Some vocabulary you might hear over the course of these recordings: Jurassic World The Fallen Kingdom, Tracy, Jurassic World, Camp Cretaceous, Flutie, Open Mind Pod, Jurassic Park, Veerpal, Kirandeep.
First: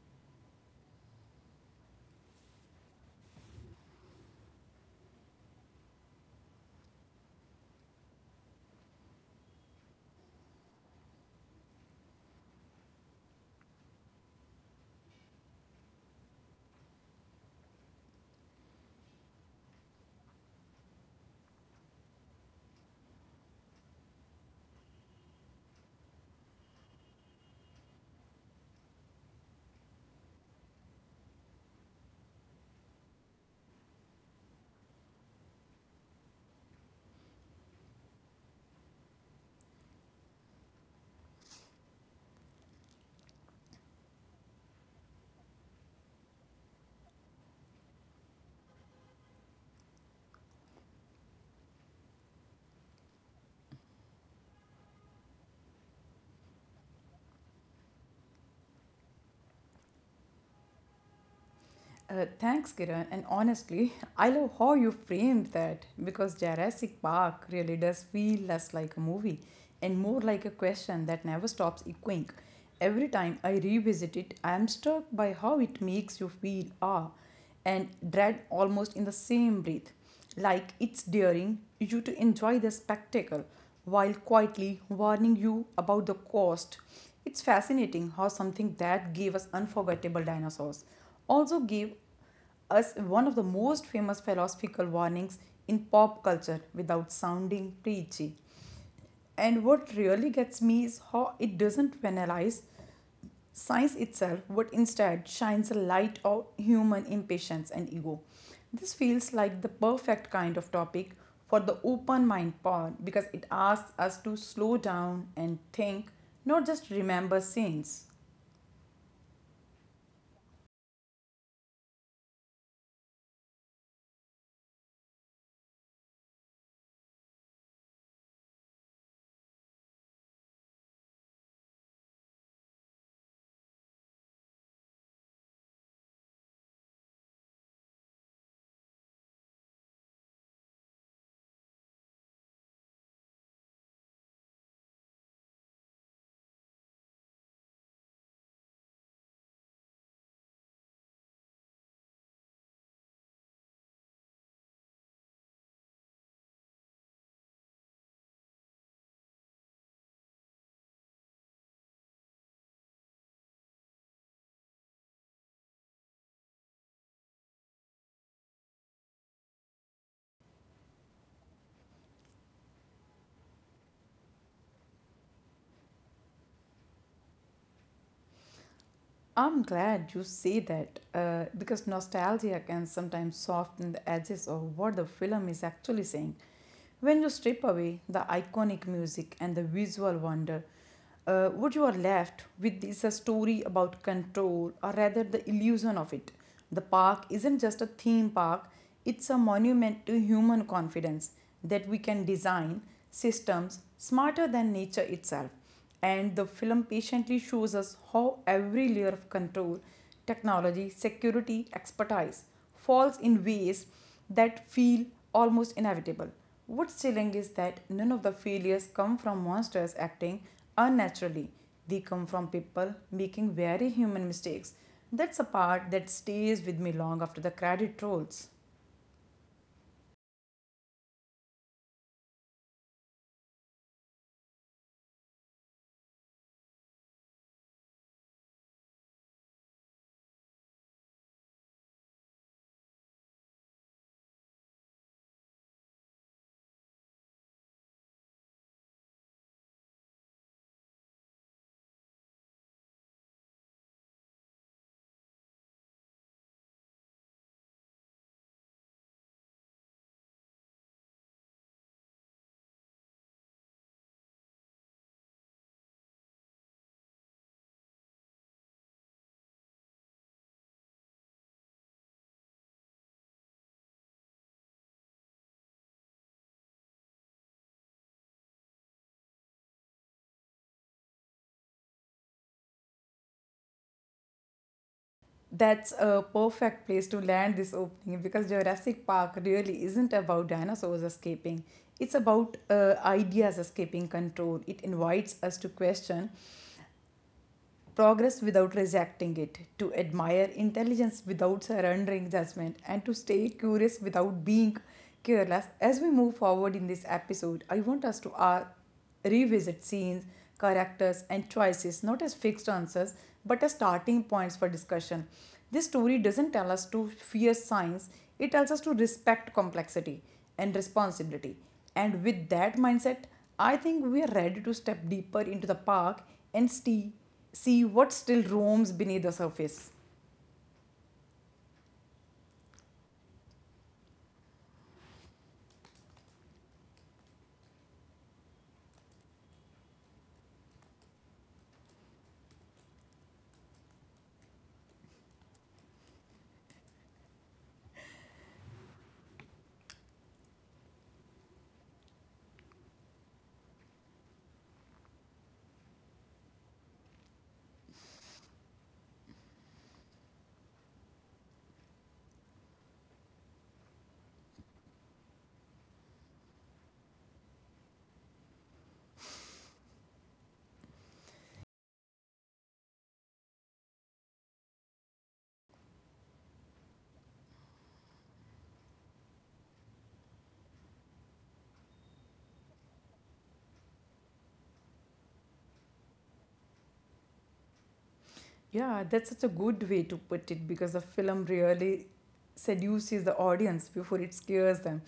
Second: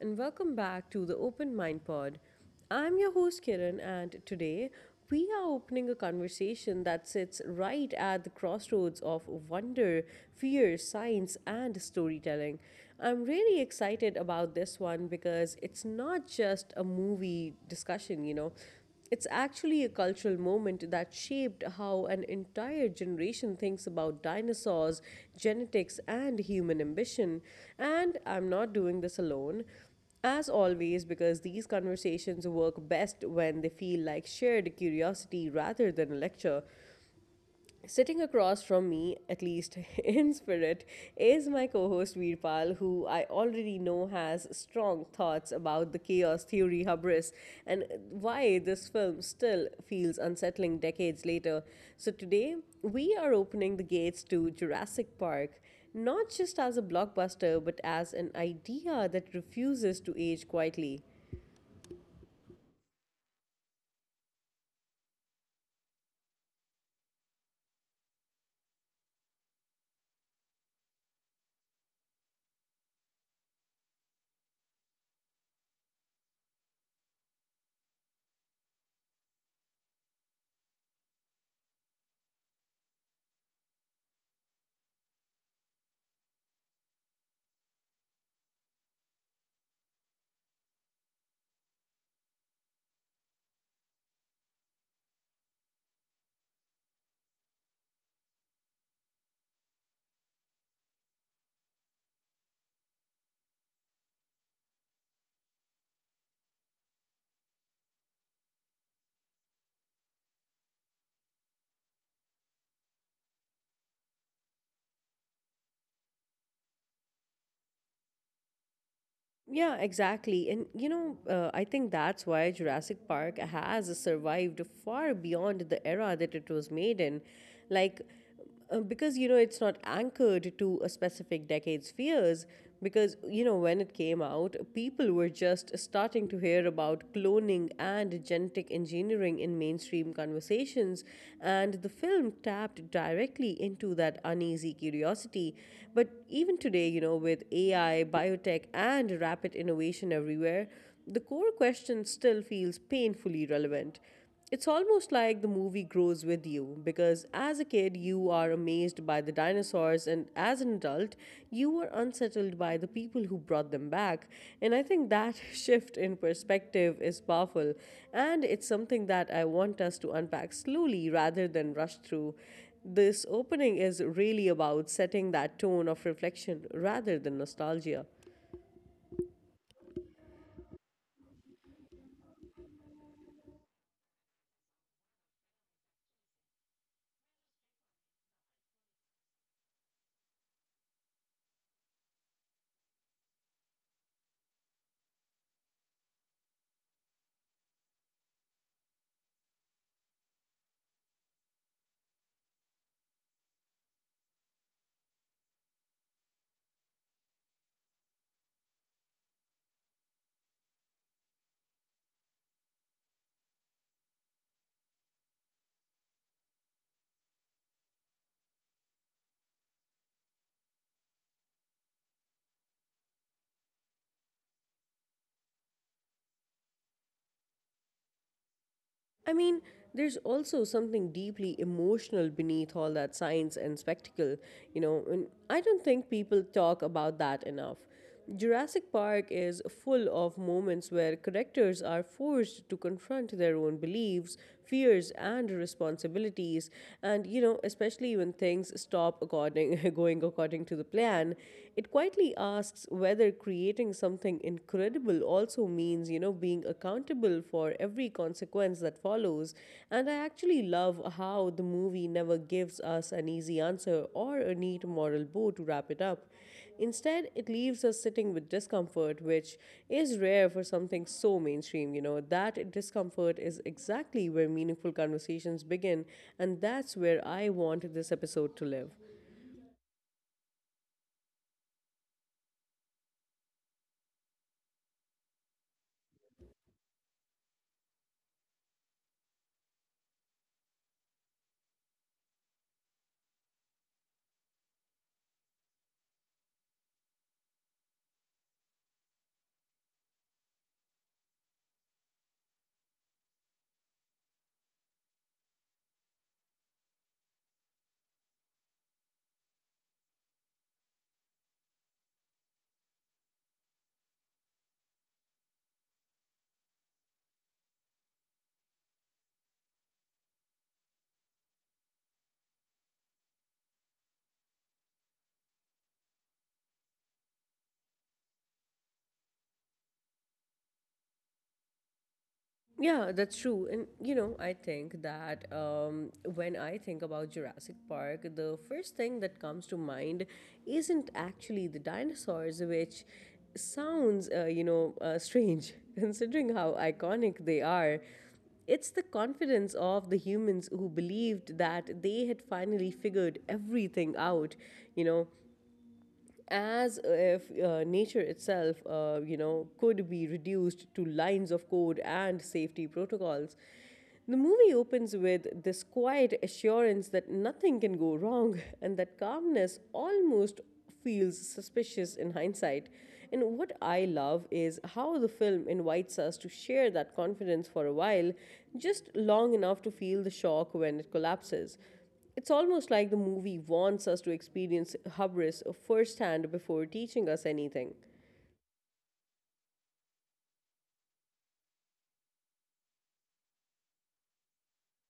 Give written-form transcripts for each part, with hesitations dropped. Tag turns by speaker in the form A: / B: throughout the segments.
A: and welcome back to the Open Mind Pod. I'm your host Kiran, and today we are opening a conversation that sits right at the crossroads of wonder, fear, science, and storytelling. I'm really excited about this one because it's not just a movie discussion, It's actually a cultural moment that shaped how an entire generation thinks about dinosaurs, genetics, and human ambition. And I'm not doing this alone. As always, because these conversations work best when they feel like shared curiosity rather than a lecture, sitting across from me, at least in spirit, is my co host Veerpal, who I already know has strong thoughts about the chaos theory hubris and why this film still feels unsettling decades later. So, today we are opening the gates to Jurassic Park, not just as a blockbuster, but as an idea that refuses to age quietly.
B: Thanks, Kiran. And honestly, I love how you framed that because Jurassic Park really does feel less like a movie and more like a question that never stops echoing. Every time I revisit it, I am struck by how it makes you feel awe and dread almost in the same breath, like it's daring you to enjoy the spectacle while quietly warning you about the cost. It's fascinating how something that gave us unforgettable dinosaurs also gave as one of the most famous philosophical warnings in pop culture without sounding preachy. And what really gets me is how it doesn't penalize science itself, but instead shines a light on human impatience and ego. This feels like the perfect kind of topic for the open mind pod because it asks us to slow down and think, not just remember scenes.
A: Yeah, exactly. And I think that's why Jurassic Park has survived far beyond the era that it was made in. Like, because it's not anchored to a specific decade's fears. Because when it came out, people were just starting to hear about cloning and genetic engineering in mainstream conversations, and the film tapped directly into that uneasy curiosity. But even today, with AI, biotech, and rapid innovation everywhere, the core question still feels painfully relevant. It's almost like the movie grows with you because as a kid you are amazed by the dinosaurs and as an adult you are unsettled by the people who brought them back, and I think that shift in perspective is powerful, and it's something that I want us to unpack slowly rather than rush through. This opening is really about setting that tone of reflection rather than nostalgia.
B: I'm glad you say that because nostalgia can sometimes soften the edges of what the film is actually saying. When you strip away the iconic music and the visual wonder, what you are left with is a story about control, or rather the illusion of it. The park isn't just a theme park, it's a monument to human confidence that we can design systems smarter than nature itself. And the film patiently shows us how every layer of control, technology, security, expertise, falls in ways that feel almost inevitable. What's chilling is that none of the failures come from monsters acting unnaturally. They come from people making very human mistakes. That's a part that stays with me long after the credit rolls.
A: I mean, there's also something deeply emotional beneath all that science and spectacle, and I don't think people talk about that enough. Jurassic Park is full of moments where characters are forced to confront their own beliefs, fears, and responsibilities, and especially when things stop according going according to the plan, it quietly asks whether creating something incredible also means, being accountable for every consequence that follows. And I actually love how the movie never gives us an easy answer or a neat moral bow to wrap it up. Instead, it leaves us sitting with discomfort, which is rare for something so mainstream. That discomfort is exactly where meaningful conversations begin, and that's where I want this episode to live.
B: That's a perfect place to land this opening because Jurassic Park really isn't about dinosaurs escaping. It's about ideas escaping control. It invites us to question progress without rejecting it, to admire intelligence without surrendering judgment, and to stay curious without being careless. As we move forward in this episode, I want us to revisit scenes, characters, and choices not as fixed answers but as starting points for discussion. This story doesn't tell us to fear science, it tells us to respect complexity and responsibility. And with that mindset, I think we are ready to step deeper into the park and see what still roams beneath the surface.
A: Yeah, that's true. And I think that when I think about Jurassic Park, the first thing that comes to mind isn't actually the dinosaurs, which sounds, strange considering how iconic they are. It's the confidence of the humans who believed that they had finally figured everything out. You know, as if nature itself, could be reduced to lines of code and safety protocols. The movie opens with this quiet assurance that nothing can go wrong and that calmness almost feels suspicious in hindsight. And what I love is how the film invites us to share that confidence for a while, just long enough to feel the shock when it collapses. It's almost like the movie wants us to experience hubris firsthand before teaching us anything.
B: Yeah, that's such a good way to put it because the film really seduces the audience before it scares them.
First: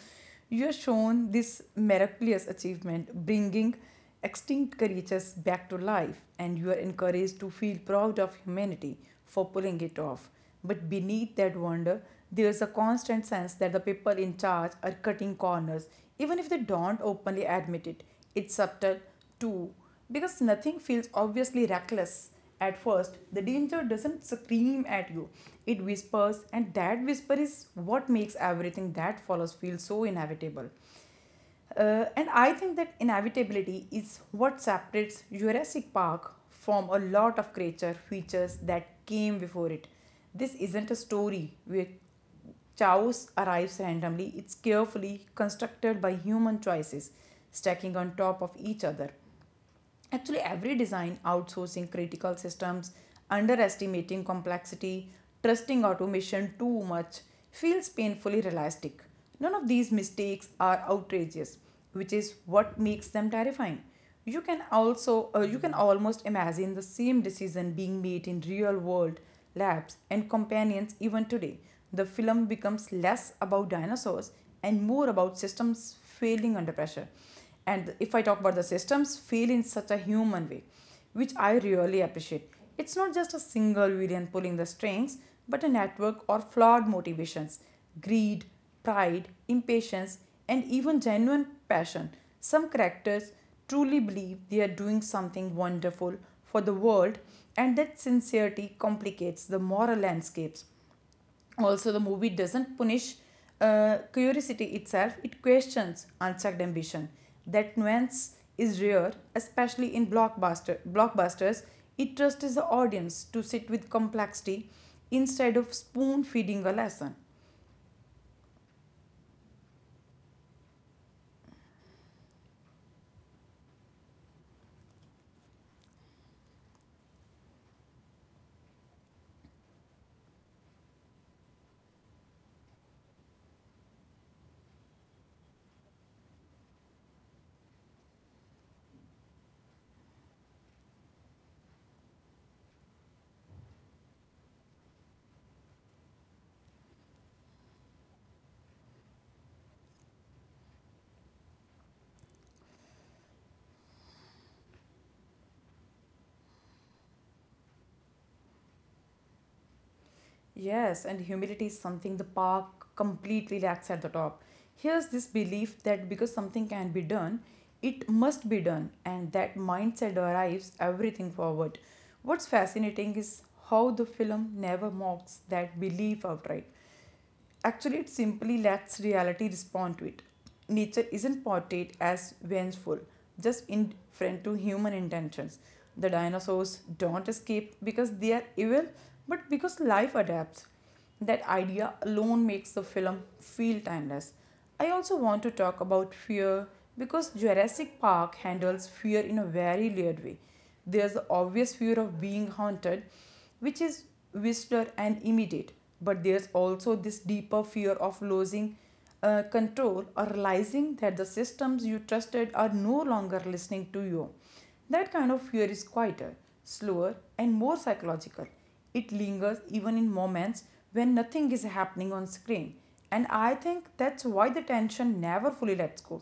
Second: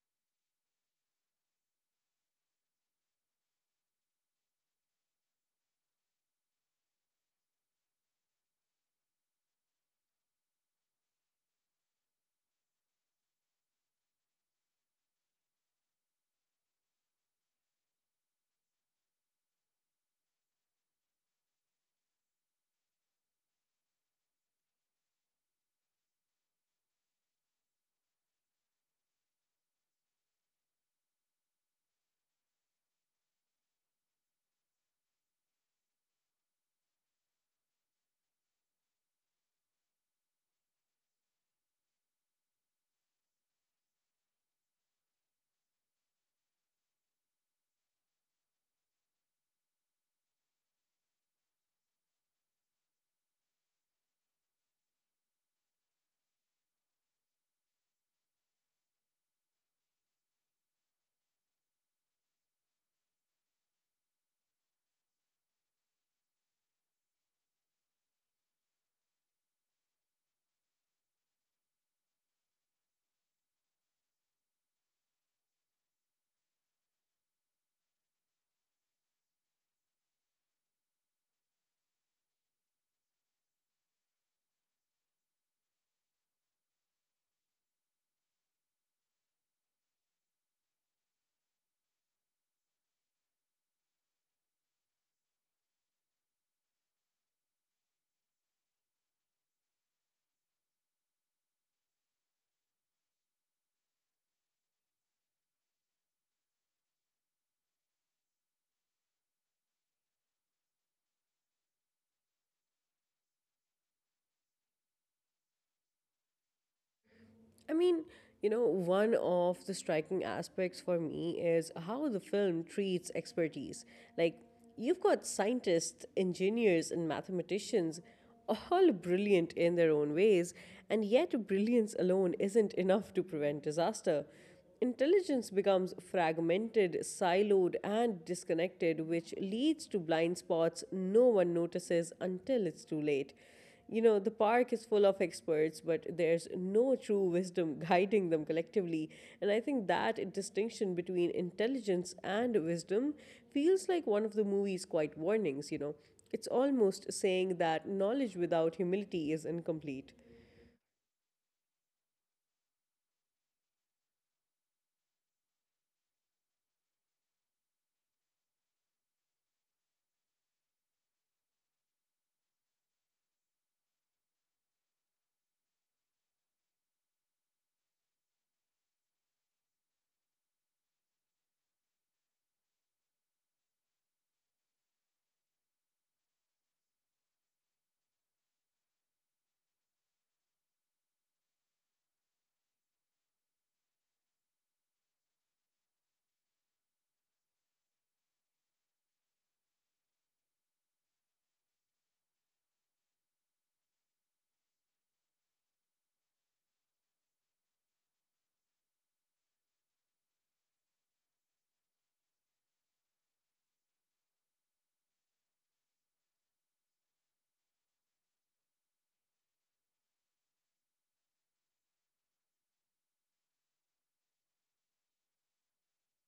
B: You are shown this miraculous achievement, bringing extinct creatures back to life, and you are encouraged to feel proud of humanity for pulling it off. But beneath that wonder, there is a constant sense that the people in charge are cutting corners, even if they don't openly admit it. It's subtle, too, because nothing feels obviously reckless. At first, the danger doesn't scream at you, it whispers, and that whisper is what makes everything that follows feel so inevitable. And I think that inevitability is what separates Jurassic Park from a lot of creature features that came before it. This isn't a story where chaos arrives randomly, it's carefully constructed by human choices stacking on top of each other. Actually, every design outsourcing critical systems, underestimating complexity, trusting automation too much, feels painfully realistic. None of these mistakes are outrageous, which is what makes them terrifying. You can also you can almost imagine the same decision being made in real world labs and companions even today. The film becomes less about dinosaurs and more about systems failing under pressure. And if I talk about the systems, feel in such a human way, which I really appreciate, it's not just a single villain pulling the strings but a network or flawed motivations: greed, pride, impatience, and even genuine passion. Some characters truly believe they are doing something wonderful for the world, and that sincerity complicates the moral landscapes. Also, the movie doesn't punish curiosity itself, it questions unchecked ambition. That nuance is rare, especially in blockbusters. It trusts the audience to sit with complexity instead of spoon feeding a lesson.
A: I mean, one of the striking aspects for me is how the film treats expertise. Like, you've got scientists, engineers, and mathematicians, all brilliant in their own ways, and yet brilliance alone isn't enough to prevent disaster. Intelligence becomes fragmented, siloed, and disconnected, which leads to blind spots no one notices until it's too late. The park is full of experts, but there's no true wisdom guiding them collectively. And I think that distinction between intelligence and wisdom feels like one of the movie's quiet warnings, It's almost saying that knowledge without humility is incomplete.
B: Yes, and humility is something the park completely lacks at the top. Here's this belief that because something can be done, it must be done, and that mindset drives everything forward. What's fascinating is how the film never mocks that belief outright. Actually, it simply lets reality respond to it. Nature isn't portrayed as vengeful, just indifferent to human intentions. The dinosaurs don't escape because they are evil, but because life adapts. That idea alone makes the film feel timeless. I also want to talk about fear because Jurassic Park handles fear in a very layered way. There's the obvious fear of being haunted, which is visceral and immediate, but there's also this deeper fear of losing control, or realizing that the systems you trusted are no longer listening to you. That kind of fear is quieter, slower, and more psychological. It lingers even in moments when nothing is happening on screen. And I think that's why the tension never fully lets go.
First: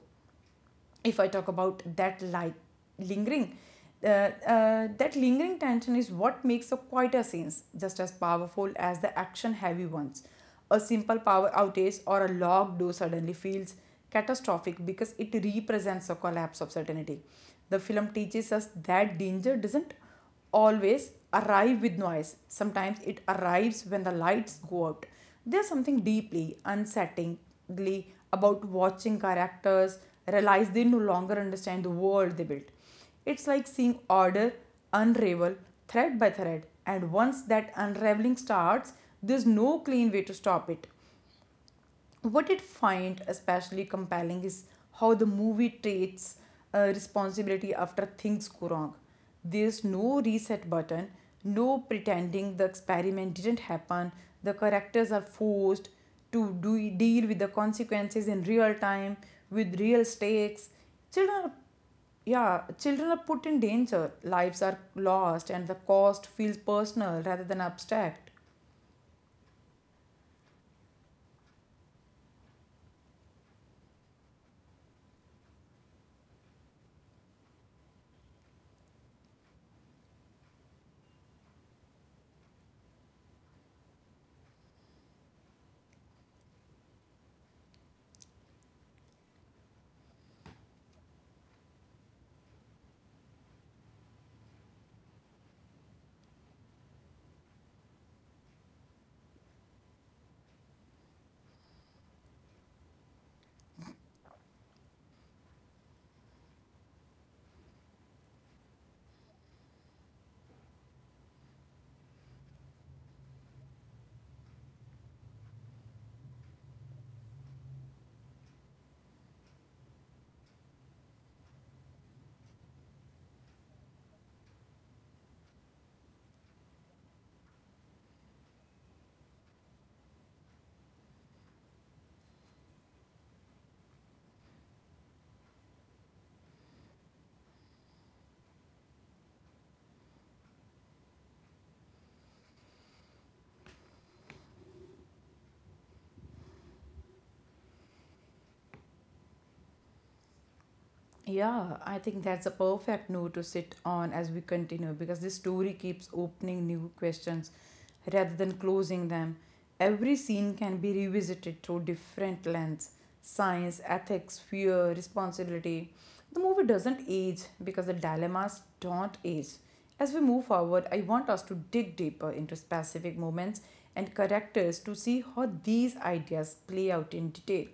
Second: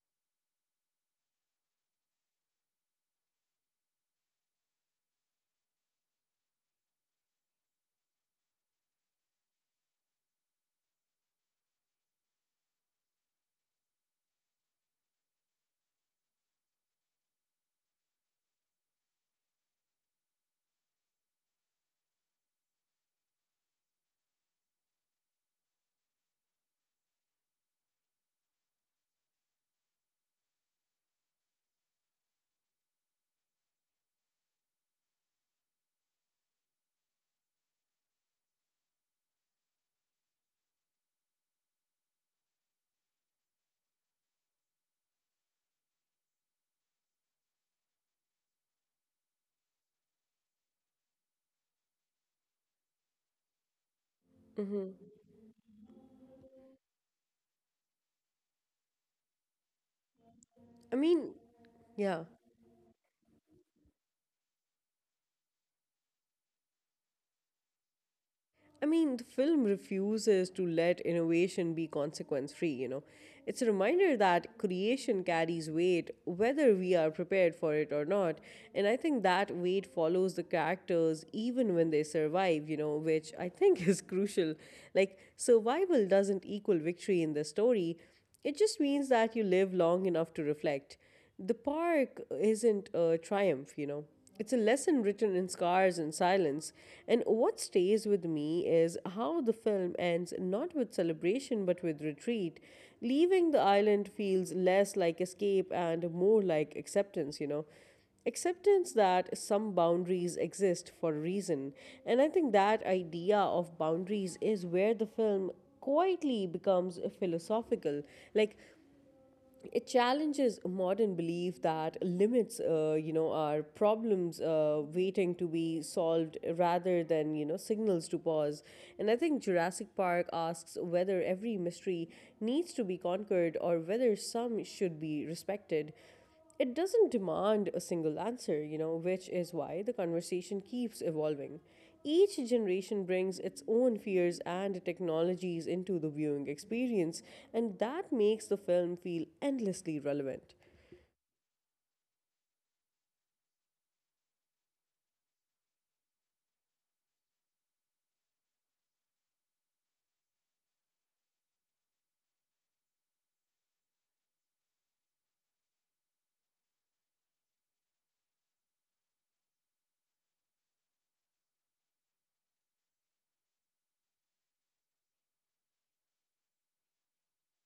B: If I talk about that lingering, that lingering tension is what makes a quieter scenes just as powerful as the action heavy ones. A simple power outage or a locked door suddenly feels catastrophic because it represents a collapse of certainty. The film teaches us that danger doesn't always arrive with noise. Sometimes it arrives when the lights go out. There's something deeply unsettlingly about watching characters realize they no longer understand the world they built. It's like seeing order unravel thread by thread, and once that unraveling starts, there's no clean way to stop it. What it find especially compelling is how the movie treats responsibility after things go wrong. There's no reset button, no pretending the experiment didn't happen. The characters
A: Hmm.
B: are forced to deal with the consequences in real time with real stakes.
A: I
B: Children
A: mean,
B: are
A: yeah.
B: yeah, children are put in danger, lives are lost, and the cost feels personal rather than abstract.
A: I mean, the film refuses to let innovation be consequence free, It's a reminder that creation carries weight whether we are prepared for it or not. And I think that weight follows the characters even when they survive, which I think is crucial. Like, survival doesn't equal victory in the story, it just means that you live long enough to reflect. The park isn't a triumph, It's a lesson written in scars and silence. And what stays with me is how the film ends not with celebration but with retreat. Leaving the island feels less like escape and more like acceptance, Acceptance that some boundaries exist for a reason. And I think that idea of boundaries is where the film quietly becomes philosophical. Like, it challenges modern belief that limits are problems waiting to be solved rather than signals to pause, and I think Jurassic Park asks whether every mystery needs to be conquered or whether some should be respected. It doesn't demand a single answer, which is why the conversation keeps evolving. Each generation brings its own fears and technologies into the viewing experience, and that makes the film feel endlessly relevant.
B: Yeah, I think that's a perfect note to sit on as we continue because this story keeps opening new questions rather than closing them. Every scene can be revisited through different lens: science, ethics, fear, responsibility. The movie doesn't age because the dilemmas don't age. As we move forward, I want us to dig deeper into specific moments and characters to see how these ideas play out in detail.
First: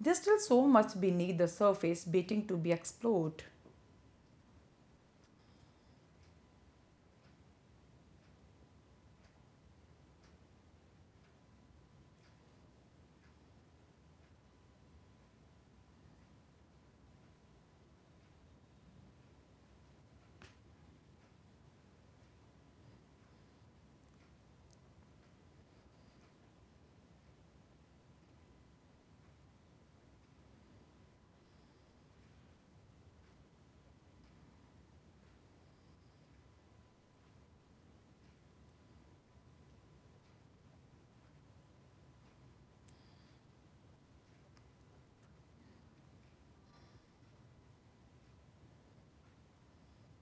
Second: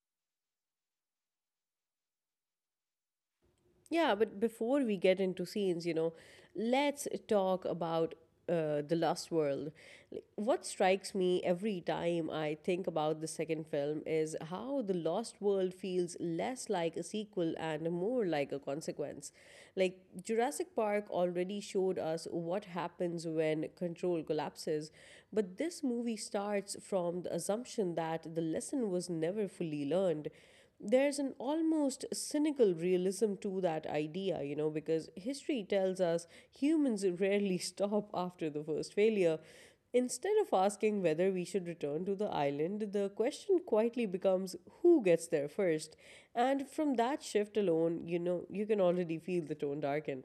B: There's still so much beneath the surface waiting to be explored.
A: Yeah, but before we get into scenes, let's talk about The Lost World. Like, what strikes me every time I think about the second film is how The Lost World feels less like a sequel and more like a consequence. Like, Jurassic Park already showed us what happens when control collapses, but this movie starts from the assumption that the lesson was never fully learned. There's an almost cynical realism to that idea, because history tells us humans rarely stop after the first failure. Instead of asking whether we should return to the island, the question quietly becomes who gets there first. And from that shift alone, you can already feel the tone darken.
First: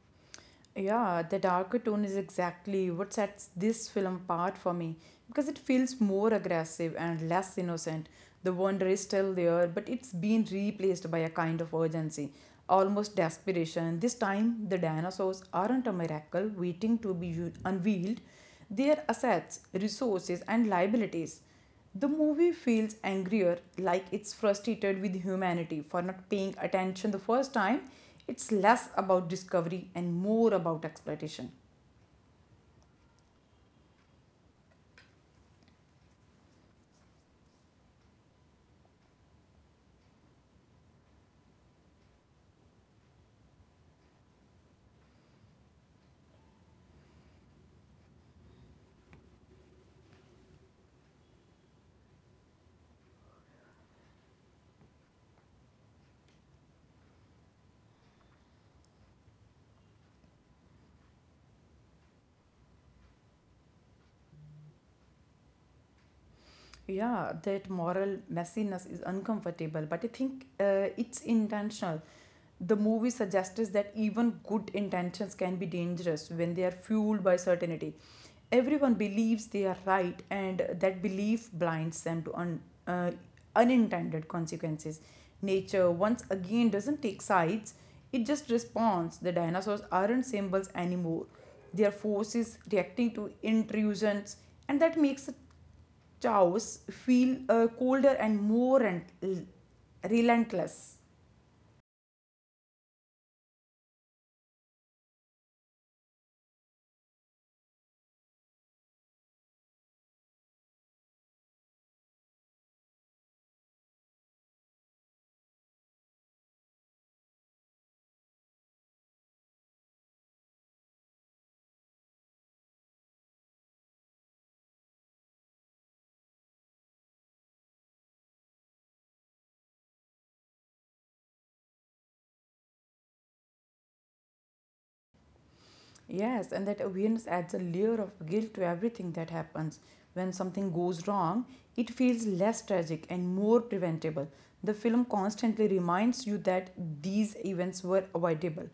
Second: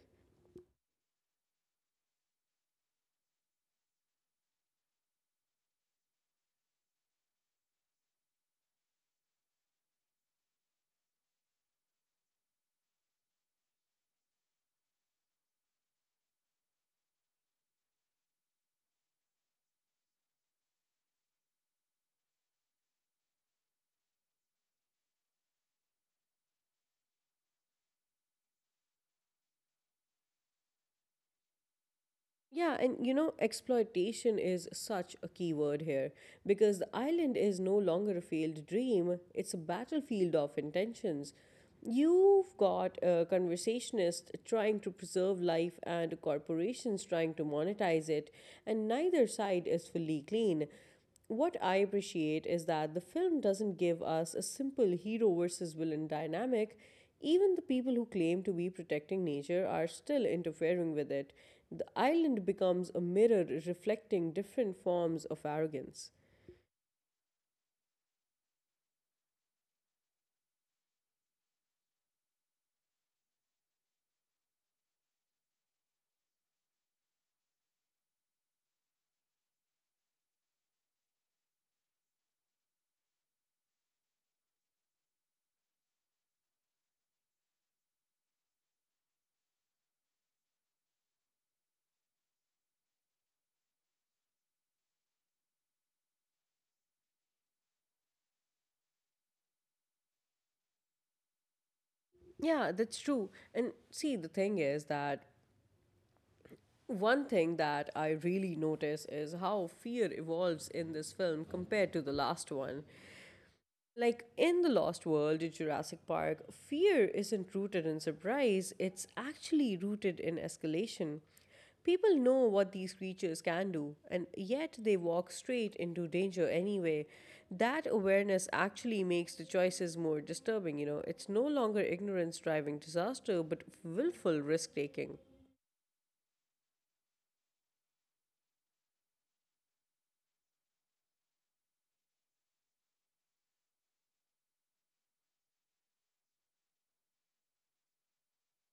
B: Yeah, the darker tone is exactly what sets this film apart for me because it feels more aggressive and less innocent. The wonder is still there, but it's been replaced by a kind of urgency, almost desperation. This time, the dinosaurs aren't a miracle waiting to be unveiled, they are assets, resources, and liabilities. The movie feels angrier, like it's frustrated with humanity for not paying attention the first time. It's less about discovery and more about exploitation.
A: Yeah, and exploitation is such a key word here because the island is no longer a failed dream, it's a battlefield of intentions. You've got a conversationist trying to preserve life and corporations trying to monetize it, and neither side is fully clean. What I appreciate is that the film doesn't give us a simple hero versus villain dynamic. Even the people who claim to be protecting nature are still interfering with it. The island becomes a mirror reflecting different forms of arrogance.
B: Yeah, that moral messiness is uncomfortable, but I think it's intentional. The movie suggests that even good intentions can be dangerous when they are fueled by certainty. Everyone believes they are right, and that belief blinds them to unintended consequences. Nature, once again, doesn't take sides, it just responds. The dinosaurs aren't symbols anymore, they are forces reacting to intrusions, and that makes the chaos feel colder and more relentless.
A: Yeah, that's true. And see, the thing is that one thing that I really notice is how fear evolves in this film compared to the last one. Like in The Lost World in Jurassic Park, fear isn't rooted in surprise, it's actually rooted in escalation. People know what these creatures can do, and yet they walk straight into danger anyway. That awareness actually makes the choices more disturbing, It's no longer ignorance driving disaster, but willful risk taking.
B: Yes, and that awareness adds a layer of guilt to everything that happens. When something goes wrong, it feels less tragic and more preventable. The film constantly reminds you that these events were avoidable,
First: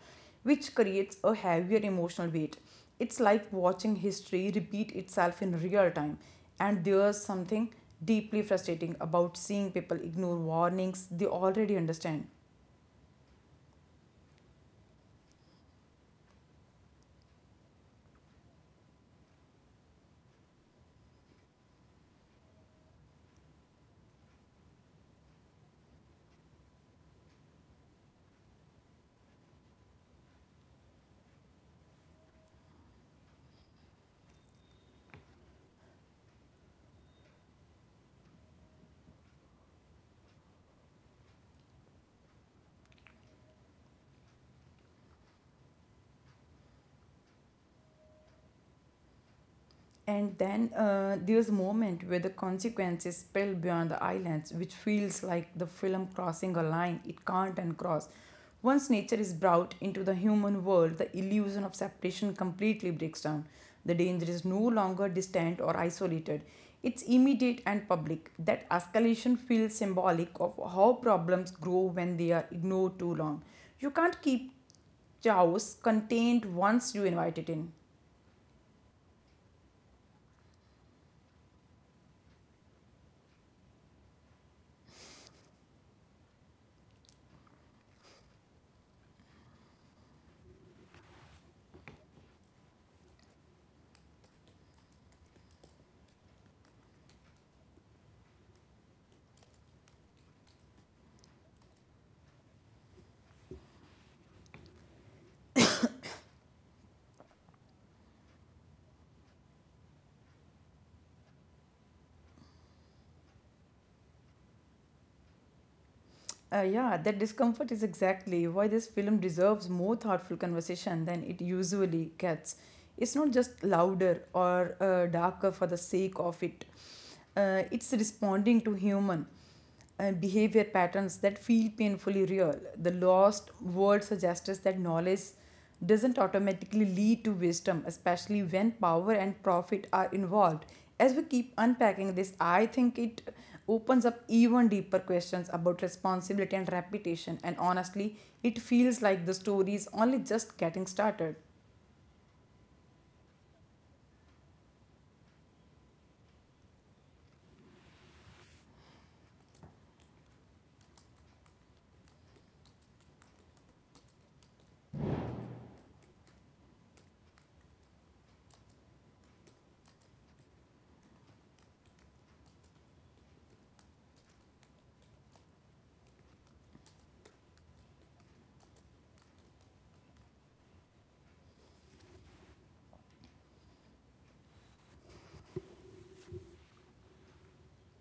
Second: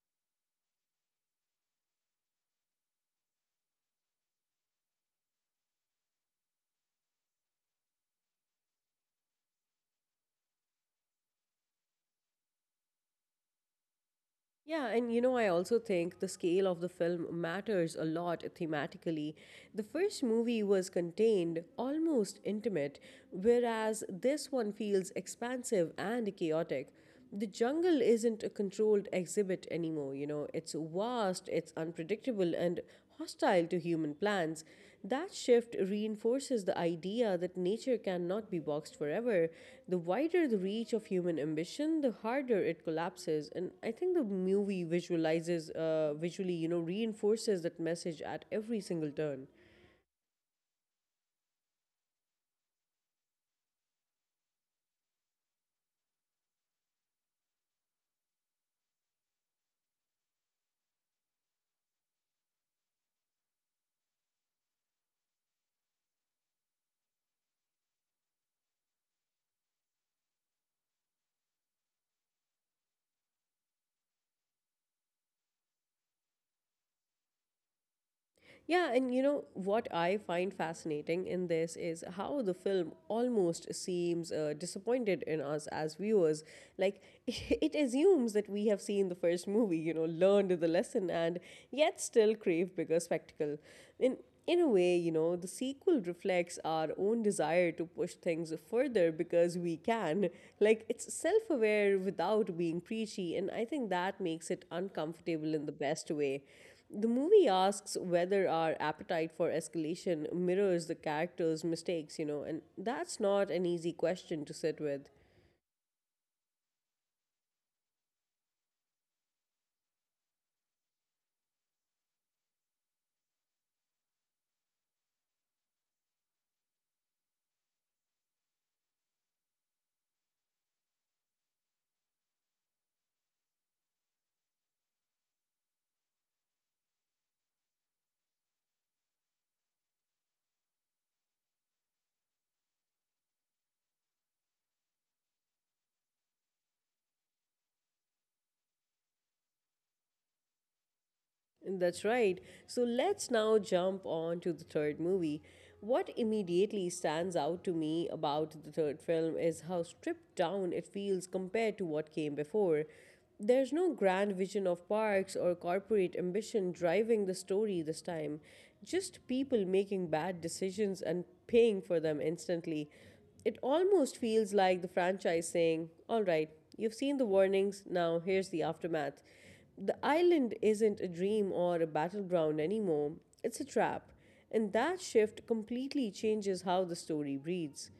B: which creates a heavier emotional weight. It's like watching history repeat itself in real time, and there's something deeply frustrating about seeing people ignore warnings they already understand.
A: Yeah, and I also think the scale of the film matters a lot thematically. The first movie was contained, almost intimate, whereas this one feels expansive and chaotic. The jungle isn't a controlled exhibit anymore, it's vast, it's unpredictable, and hostile to human plans. That shift reinforces the idea that nature cannot be boxed forever. The wider the reach of human ambition, the harder it collapses. And I think the movie visually, reinforces that message at every single turn.
B: And then there's a moment where the consequences spill beyond the islands, which feels like the film crossing a line it can't uncross. Once nature is brought into the human world, the illusion of separation completely breaks down. The danger is no longer distant or isolated. It's immediate and public. That escalation feels symbolic of how problems grow when they are ignored too long. You can't keep chaos contained once you invite it in.
A: Yeah, and what I find fascinating in this is how the film almost seems disappointed in us as viewers. Like, it assumes that we have seen the first movie, learned the lesson, and yet still crave bigger spectacle. In, in a way, the sequel reflects our own desire to push things further because we can. Like, it's self aware without being preachy, and I think that makes it uncomfortable in the best way. The movie asks whether our appetite for escalation mirrors the character's mistakes, and that's not an easy question to sit with.
B: Yeah, that discomfort is exactly why this film deserves more thoughtful conversation than it usually gets. It's not just louder or darker for the sake of it, it's responding to human behavior patterns that feel painfully real. The lost world suggests us that knowledge doesn't automatically lead to wisdom, especially when power and profit are involved. As we keep unpacking this, I think it opens up even deeper questions about responsibility and reputation, and honestly, it feels like the story is only just getting started.
A: That's right. So let's now jump on to the third movie. What immediately stands out to me about the third film is how stripped down it feels compared to what came before. There's no grand vision of parks or corporate ambition driving the story this time, just people making bad decisions and paying for them instantly. It almost feels like the franchise saying, "All right, you've seen the warnings, now here's the aftermath." The island isn't a dream or a battleground anymore, it's a trap. And that shift completely changes how the story breathes.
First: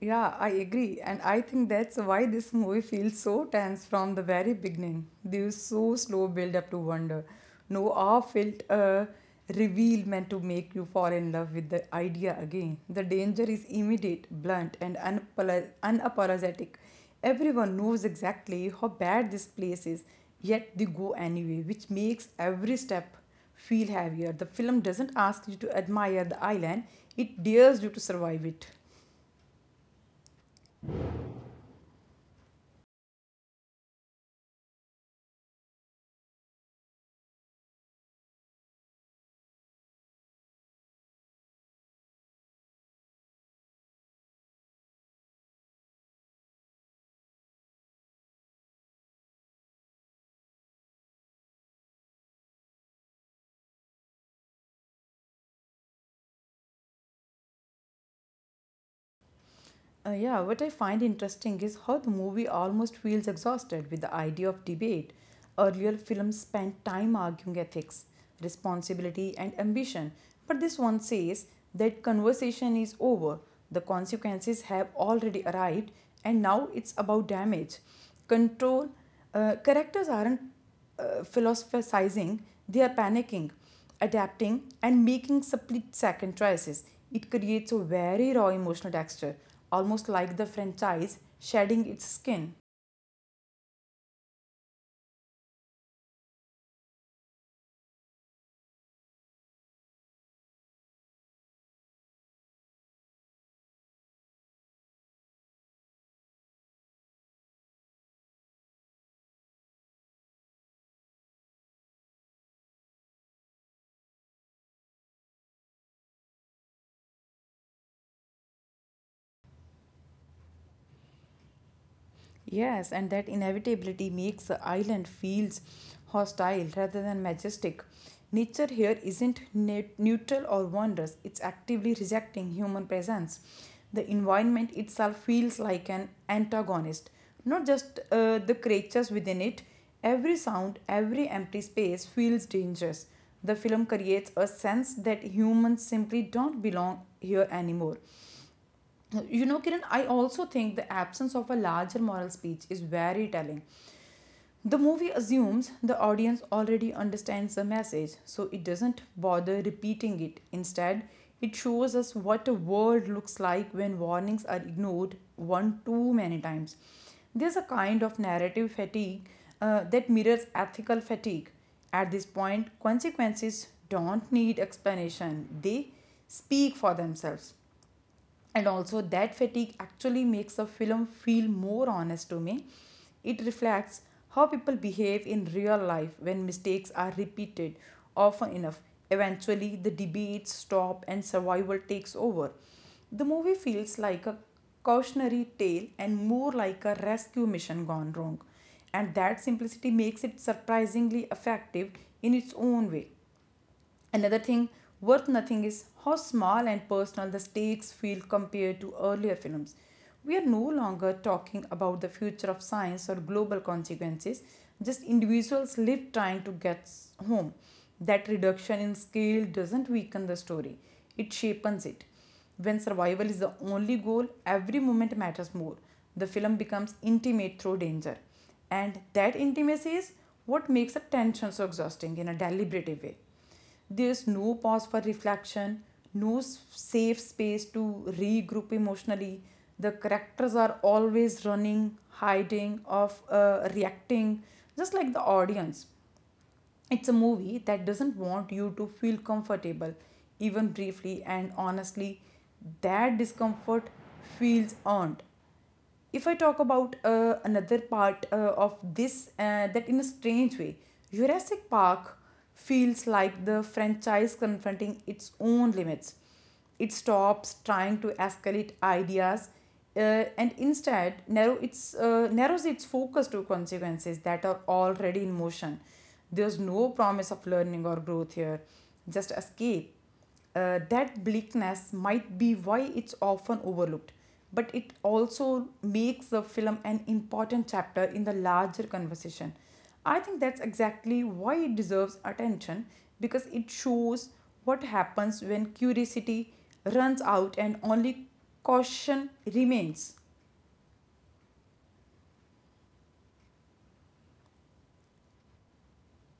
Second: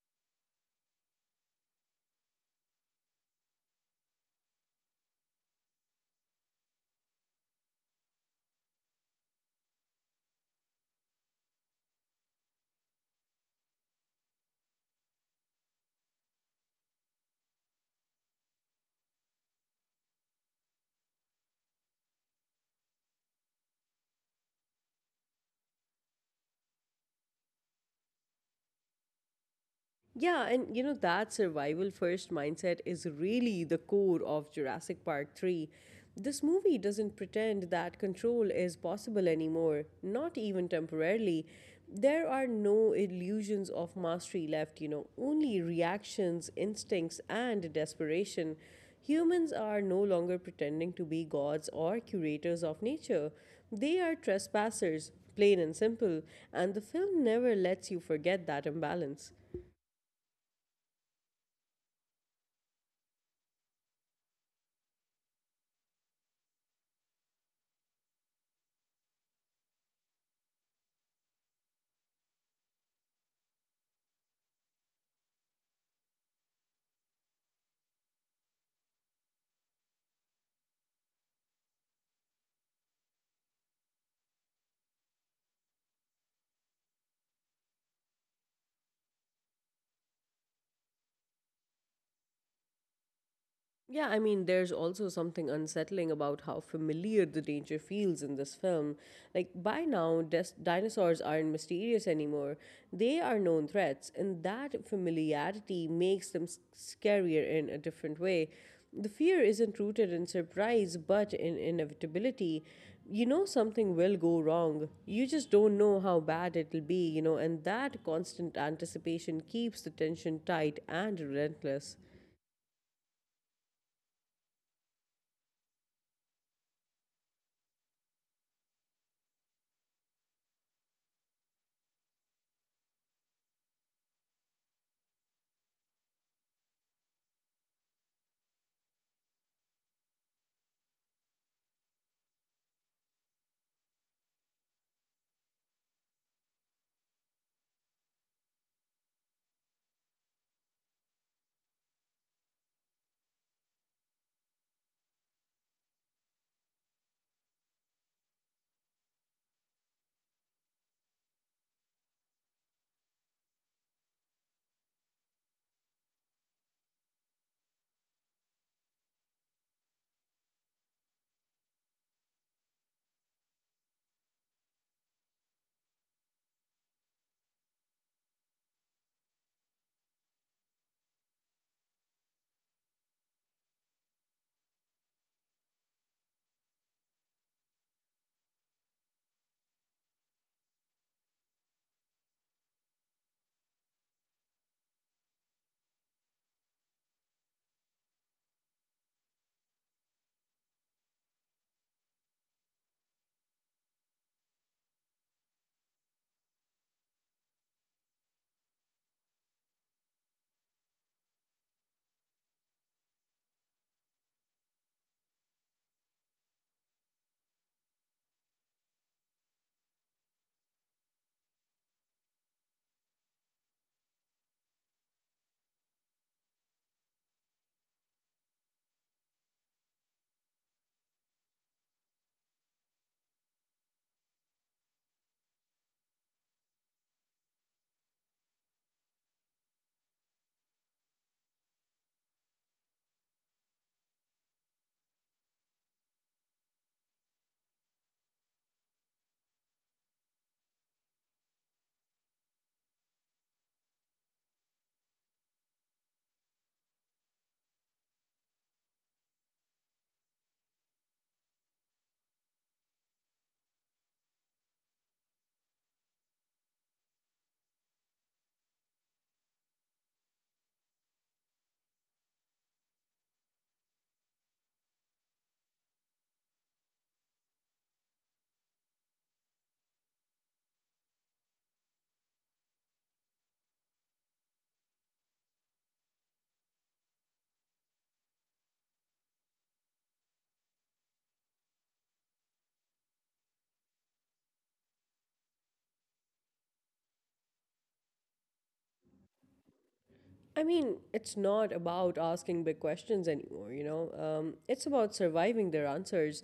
B: Yeah, I agree. And I think that's why this movie feels so tense from the very beginning. There is so slow build up to wonder. No awe felt a reveal meant to make you fall in love with the idea again. The danger is immediate, blunt, and unapologetic. Everyone knows exactly how bad this place is, yet they go anyway, which makes every step feel heavier. The film doesn't ask you to admire the island, it dares you to survive it.
A: Yeah, and that survival first mindset is really the core of Jurassic Park 3. This movie doesn't pretend that control is possible anymore, not even temporarily. There are no illusions of mastery left, you know, only reactions, instincts, and desperation. Humans are no longer pretending to be gods or curators of nature. They are trespassers, plain and simple, and the film never lets you forget that imbalance.
B: Yeah, what I find interesting is how the movie almost feels exhausted with the idea of debate. Earlier films spent time arguing ethics, responsibility, and ambition, but this one says that conversation is over, the consequences have already arrived, and now it's about damage. Control characters aren't philosophizing, they are panicking, adapting, and making split second choices. It creates a very raw emotional texture, almost like the franchise shedding its skin.
A: Yeah, there's also something unsettling about how familiar the danger feels in this film. Like, by now, dinosaurs aren't mysterious anymore. They are known threats, and that familiarity makes them scarier in a different way. The fear isn't rooted in surprise, but in inevitability. You know, something will go wrong. You just don't know how bad it'll be, you know, and that constant anticipation keeps the tension tight and relentless.
B: Yes, and that inevitability makes the island feels hostile rather than majestic. Nature here isn't neutral or wondrous, it's actively rejecting human presence. The environment itself feels like an antagonist, not just the creatures within it. Every sound, every empty space feels dangerous. The film creates a sense that humans simply don't belong here anymore. You know, Kiran, I also think the absence of a larger moral speech is very telling. The movie assumes the audience already understands the message, so it doesn't bother repeating it. Instead, it shows us what a world looks like when warnings are ignored one too many times. There's a kind of narrative fatigue that mirrors ethical fatigue. At this point, consequences don't need explanation, they speak for themselves. And also, that fatigue actually makes a film feel more honest to me. It reflects how people behave in real life when mistakes are repeated often enough. Eventually the debates stop and survival takes over. The movie feels like a cautionary tale and more like a rescue mission gone wrong, and that simplicity makes it surprisingly effective in its own way. Another thing worth noting is how small and personal the stakes feel compared to earlier films. We are no longer talking about the future of science or global consequences, just individuals live trying to get home. That reduction in scale doesn't weaken the story, it shapens it. When survival is the only goal, every moment matters more. The film becomes intimate through danger. And that intimacy is what makes a tension so exhausting in a deliberative way. There's no pause for reflection, no safe space to regroup emotionally. The characters are always running, hiding, of reacting, just like the audience. It's a movie that doesn't want you to feel comfortable, even briefly, and honestly, that discomfort feels earned. If I talk about another part of this, that in a strange way Jurassic Park feels like the franchise confronting its own limits. It stops trying to escalate ideas, and instead narrows its focus to consequences that are already in motion. There's no promise of learning or growth here, just escape. That bleakness might be why it's often overlooked, but it also makes the film an important chapter in the larger conversation. I think that's exactly why it deserves attention, because it shows what happens when curiosity runs out and only caution remains.
A: It's not about asking big questions anymore, you know. It's about surviving their answers.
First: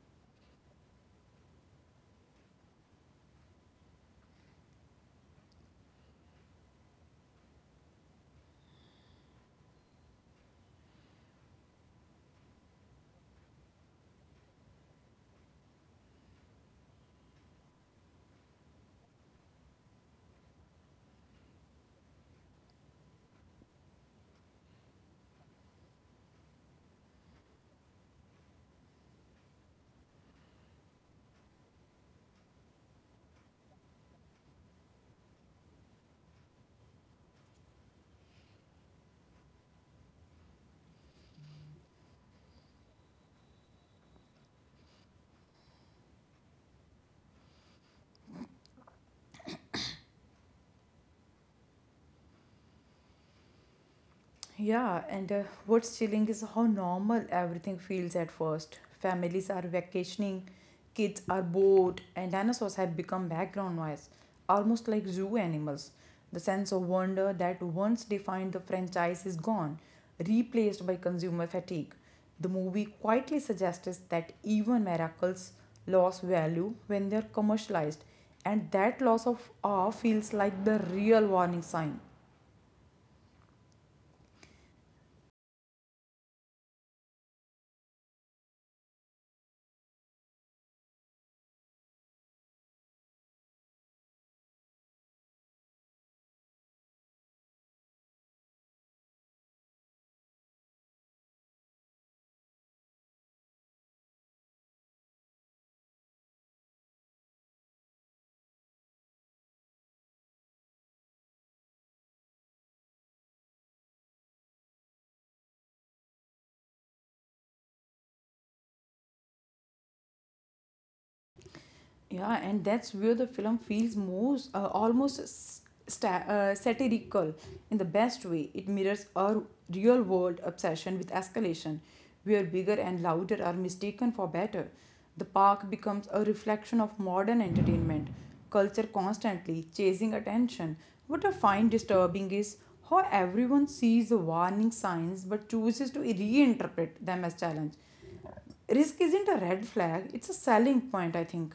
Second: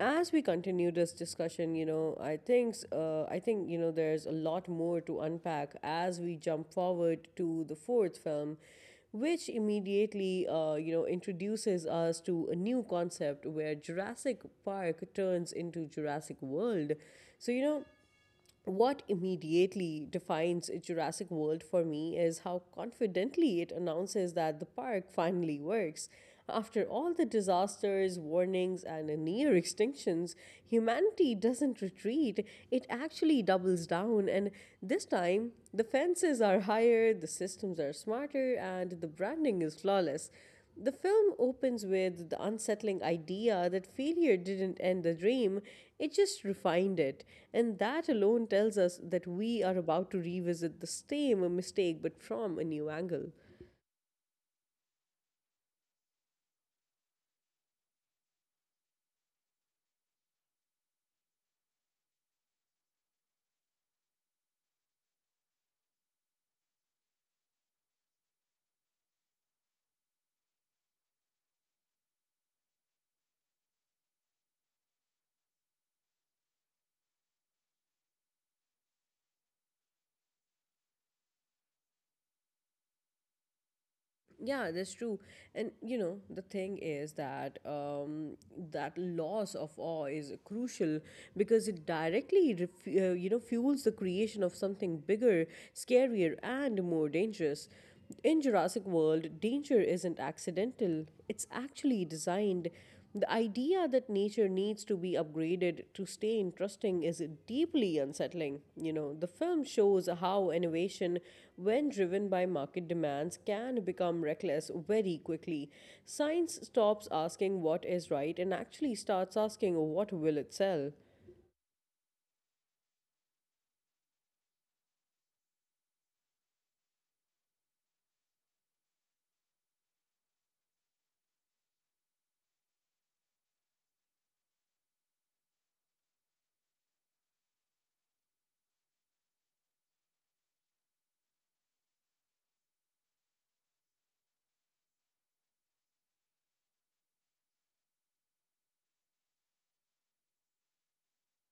A: As we continue this discussion, you know, I think you know there's a lot more to unpack as we jump forward to the fourth film, which immediately you know introduces us to a new concept where Jurassic Park turns into Jurassic World. So you know what immediately defines Jurassic World for me is how confidently it announces that the park finally works. After all the disasters, warnings, and near extinctions, humanity doesn't retreat, it actually doubles down. And this time, the fences are higher, the systems are smarter, and the branding is flawless. The film opens with the unsettling idea that failure didn't end the dream, it just refined it. And that alone tells us that we are about to revisit the same mistake but from a new angle.
B: Yeah, and what's chilling is how normal everything feels at first. Families are vacationing, kids are bored, and dinosaurs have become background noise, almost like zoo animals. The sense of wonder that once defined the franchise is gone, replaced by consumer fatigue. The movie quietly suggests that even miracles lose value when they're commercialized, and that loss of awe feels like the real warning sign.
A: Yeah, that's true. And you know, the thing is that that loss of awe is crucial because it directly you know fuels the creation of something bigger, scarier, and more dangerous. In Jurassic World, danger isn't accidental. It's actually designed. The idea that nature needs to be upgraded to stay interesting is deeply unsettling. You know, the film shows how innovation, when driven by market demands, can become reckless very quickly. Science stops asking what is right and actually starts asking what will it sell.
B: Yeah, and that's where the film feels most almost satirical in the best way. It mirrors our real world obsession with escalation, where bigger and louder are mistaken for better. The park becomes a reflection of modern entertainment, culture constantly chasing attention. What I find disturbing is how everyone sees the warning signs but chooses to reinterpret them as challenge. Risk isn't a red flag, it's a selling point, I think.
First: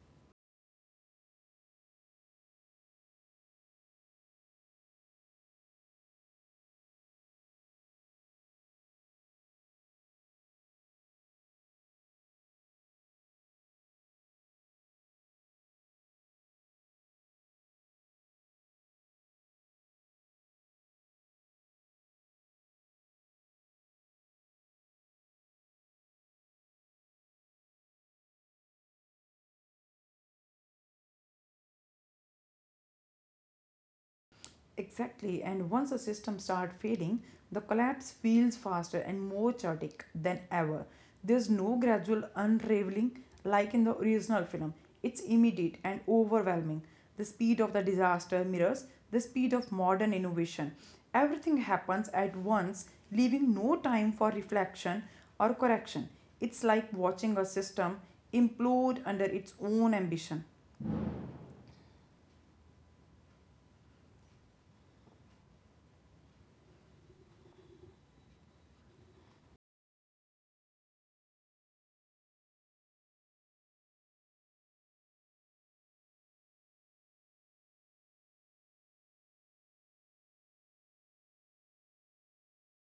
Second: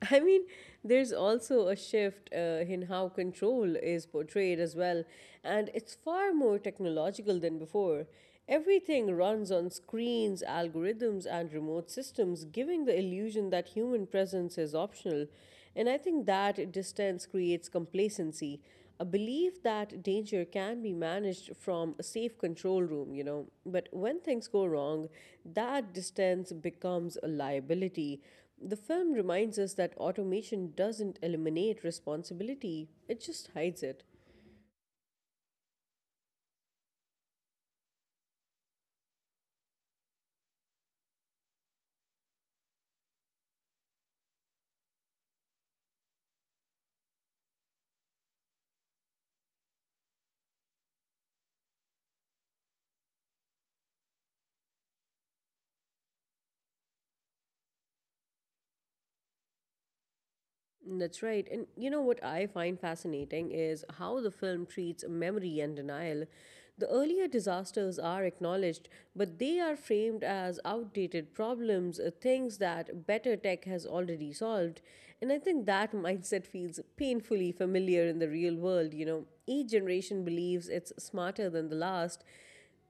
A: I mean, there's also a shift in how control is portrayed as well, and it's far more technological than before. Everything runs on screens, algorithms, and remote systems, giving the illusion that human presence is optional. And I think that distance creates complacency, a belief that danger can be managed from a safe control room, you know. But when things go wrong, that distance becomes a liability. The film reminds us that automation doesn't eliminate responsibility, it just hides it.
B: Exactly, and once the system starts failing, the collapse feels faster and more chaotic than ever. There's no gradual unraveling like in the original film. It's immediate and overwhelming. The speed of the disaster mirrors the speed of modern innovation. Everything happens at once, leaving no time for reflection or correction. It's like watching a system implode under its own ambition.
A: That's right. And you know what I find fascinating is how the film treats memory and denial. The earlier disasters are acknowledged, but they are framed as outdated problems, things that better tech has already solved. And I think that mindset feels painfully familiar in the real world. You know, each generation believes it's smarter than the last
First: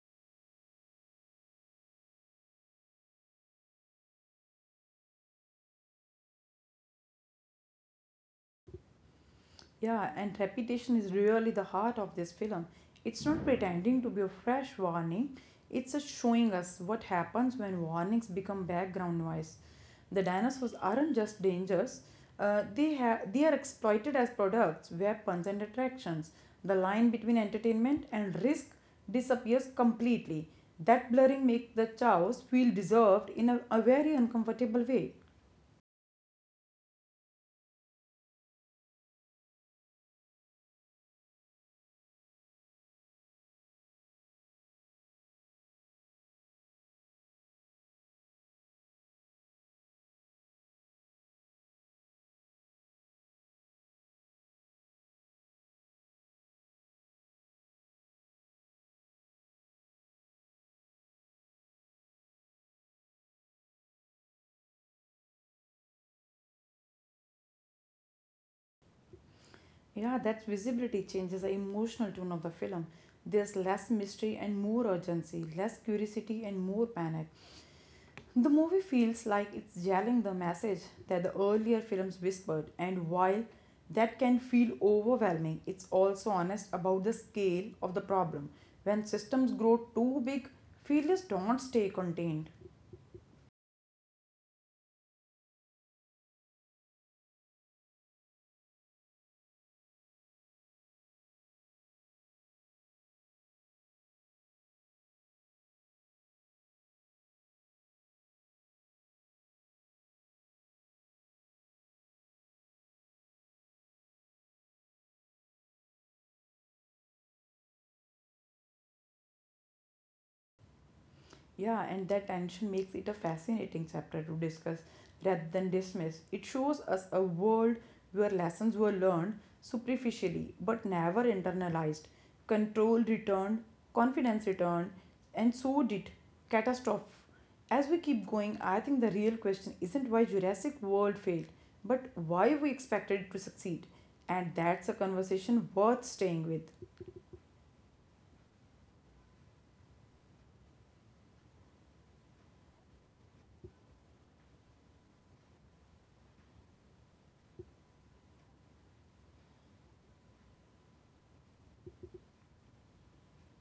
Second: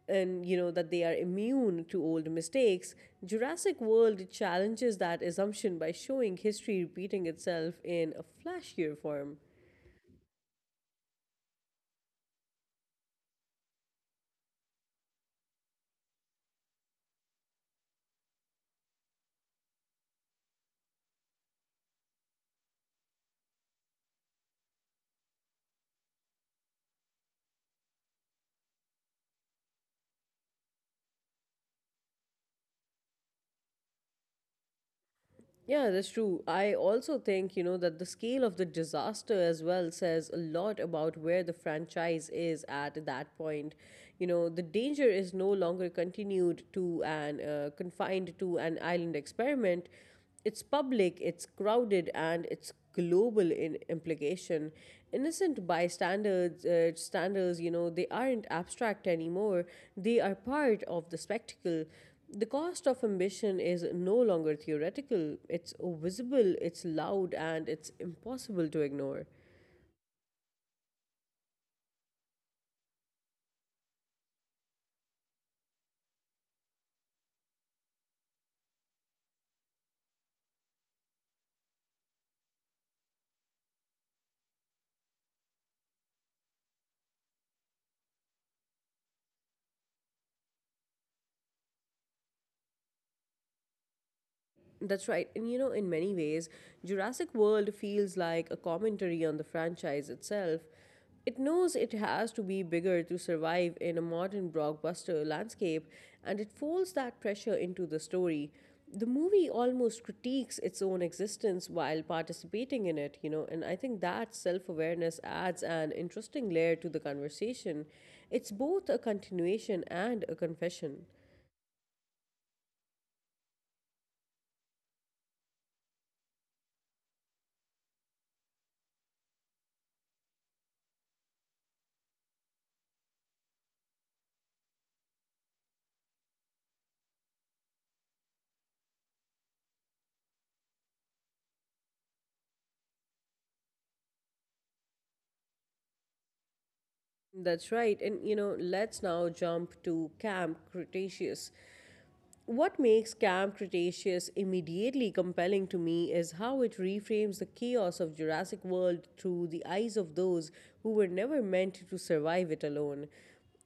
A: and you know that they are immune to old mistakes, Jurassic World challenges that assumption by showing history repeating itself in a flashier form.
B: Yeah, and repetition is really the heart of this film. It's not pretending to be a fresh warning, it's just showing us what happens when warnings become background noise. The dinosaurs aren't just dangers, they are exploited as products, weapons, and attractions. The line between entertainment and risk disappears completely. That blurring makes the chaos feel deserved in a very uncomfortable way.
A: Yeah, that's true. I also think, you know, that the scale of the disaster as well says a lot about where the franchise is at that point. You know, the danger is no longer continued to and confined to an island experiment. It's public, it's crowded, and it's global in implication. Innocent standers, you know, they aren't abstract anymore. They are part of the spectacle. The cost of ambition is no longer theoretical, it's visible, it's loud, and it's impossible to ignore.
B: Yeah, that visibility changes the emotional tone of the film. There's less mystery and more urgency, less curiosity and more panic. The movie feels like it's yelling the message that the earlier films whispered, and while that can feel overwhelming, it's also honest about the scale of the problem. When systems grow too big, failures don't stay contained.
A: That's right. And you know, in many ways, Jurassic World feels like a commentary on the franchise itself. It knows it has to be bigger to survive in a modern blockbuster landscape, and it folds that pressure into the story. The movie almost critiques its own existence while participating in it, you know, and I think that self awareness adds an interesting layer to the conversation. It's both a continuation and a confession.
B: Yeah, and that tension makes it a fascinating chapter to discuss rather than dismiss. It shows us a world where lessons were learned superficially but never internalized. Control returned, confidence returned, and so did catastrophe. As we keep going, I think the real question isn't why Jurassic World failed, but why we expected it to succeed. And that's a conversation worth staying with.
A: That's right. And you know, let's now jump to Camp Cretaceous. What makes Camp Cretaceous immediately compelling to me is how it reframes the chaos of Jurassic World through the eyes of those who were never meant to survive it alone.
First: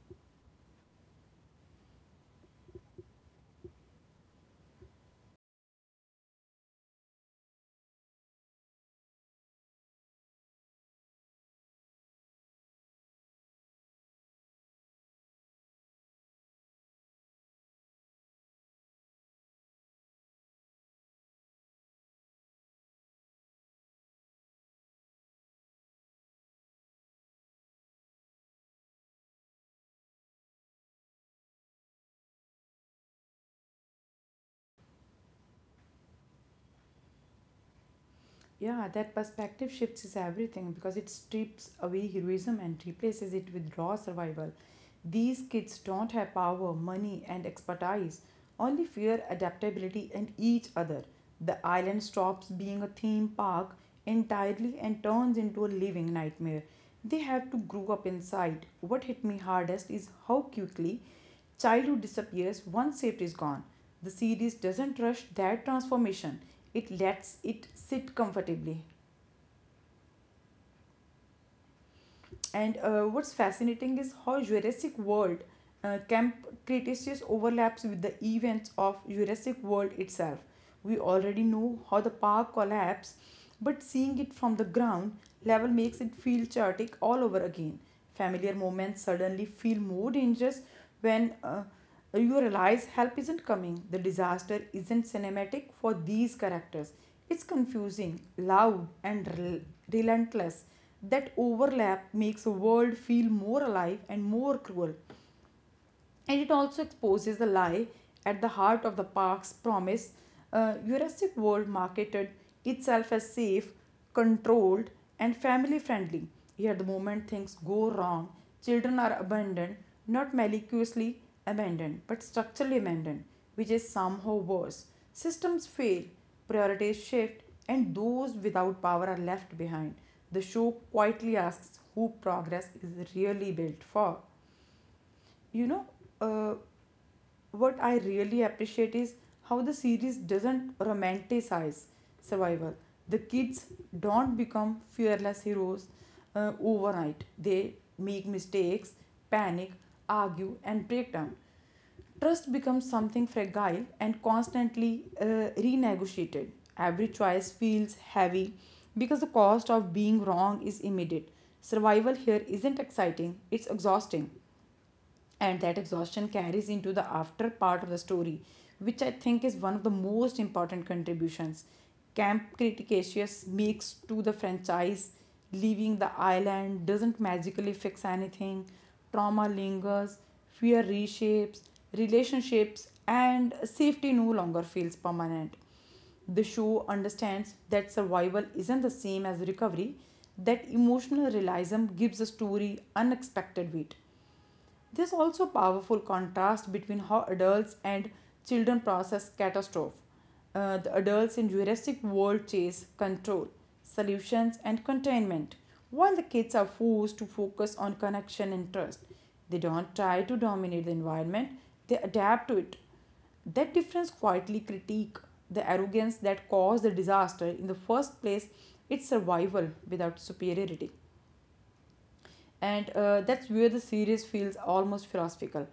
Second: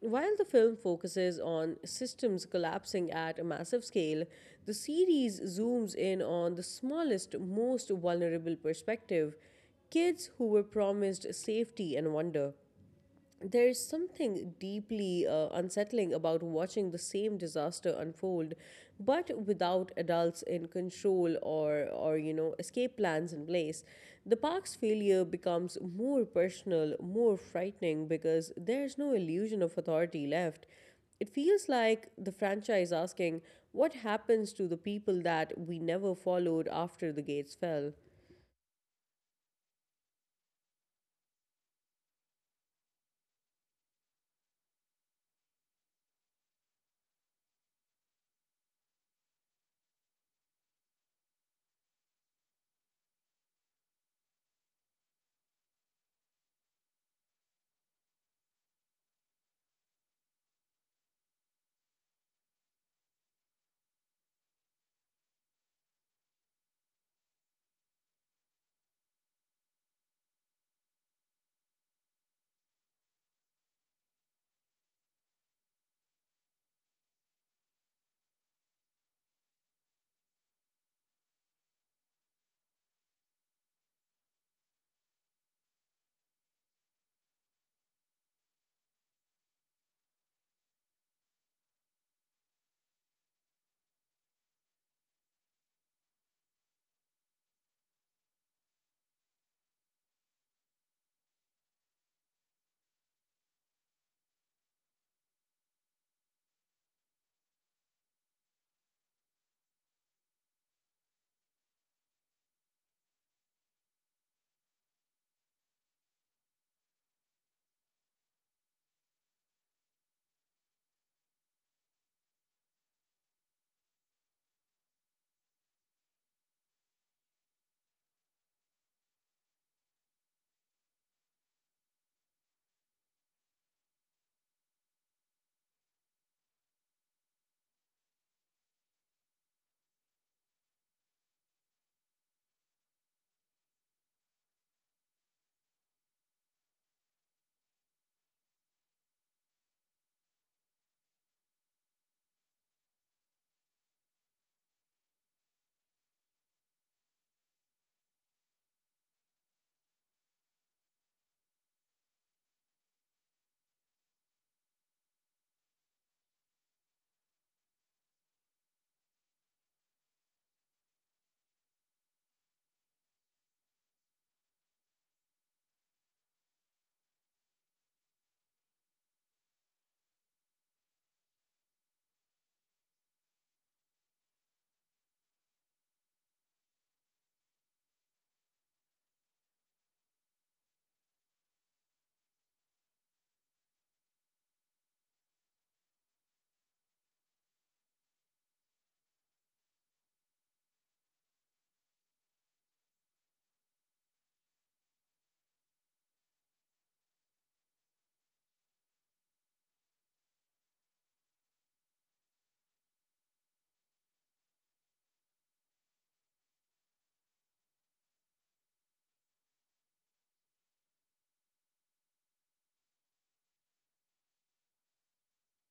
A: While the film focuses on systems collapsing at a massive scale, the series zooms in on the smallest, most vulnerable perspective kids who were promised safety and wonder. There's something deeply unsettling about watching the same disaster unfold, but without adults in control or you know, escape plans in place. The park's failure becomes more personal, more frightening because there's no illusion of authority left. It feels like the franchise asking, what happens to the people that we never followed after the gates fell?
B: Yeah, that perspective shifts is everything because it strips away heroism and replaces it with raw survival. These kids don't have power, money, and expertise, only fear, adaptability, and each other. The island stops being a theme park entirely and turns into a living nightmare. They have to grow up inside. What hit me hardest is how quickly childhood disappears once safety is gone. The series doesn't rush that transformation, it lets it sit comfortably. And what's fascinating is how Jurassic World Camp Cretaceous overlaps with the events of Jurassic World itself. We already know how the park collapsed, but seeing it from the ground level makes it feel chaotic all over again. Familiar moments suddenly feel more dangerous when you realize help isn't coming. The disaster isn't cinematic for these characters. It's confusing, loud, and relentless. That overlap makes the world feel more alive and more cruel. And it also exposes the lie at the heart of the park's promise. Jurassic World marketed itself as safe, controlled, and family friendly. Yet, the moment things go wrong, children are abandoned, not maliciously abandoned, but structurally abandoned, which is somehow worse. Systems fail, priorities shift, and those without power are left behind. The show quietly asks who progress is really built for. You know, uh, what I really appreciate is how the series doesn't romanticize survival. The kids don't become fearless heroes overnight. They make mistakes, panic, argue, and break down. Trust becomes something fragile and constantly renegotiated. Every choice feels heavy because the cost of being wrong is immediate. Survival here isn't exciting, it's exhausting, and that exhaustion carries into the after part of the story, which I think is one of the most important contributions Camp Cretaceous makes to the franchise. Leaving the island doesn't magically fix anything. Trauma lingers, fear reshapes relationships, and safety no longer feels permanent. The show understands that survival isn't the same as recovery. That emotional realism gives a story unexpected weight. There's also powerful contrast between how adults and children process catastrophe. The adults in Jurassic World chase control, solutions, and containment, while the kids are forced to focus on connection and trust. They don't try to dominate the environment; they adapt to it. That difference quietly critique the arrogance that caused the disaster in the first place. It's survival without superiority, and that's where the series feels almost philosophical.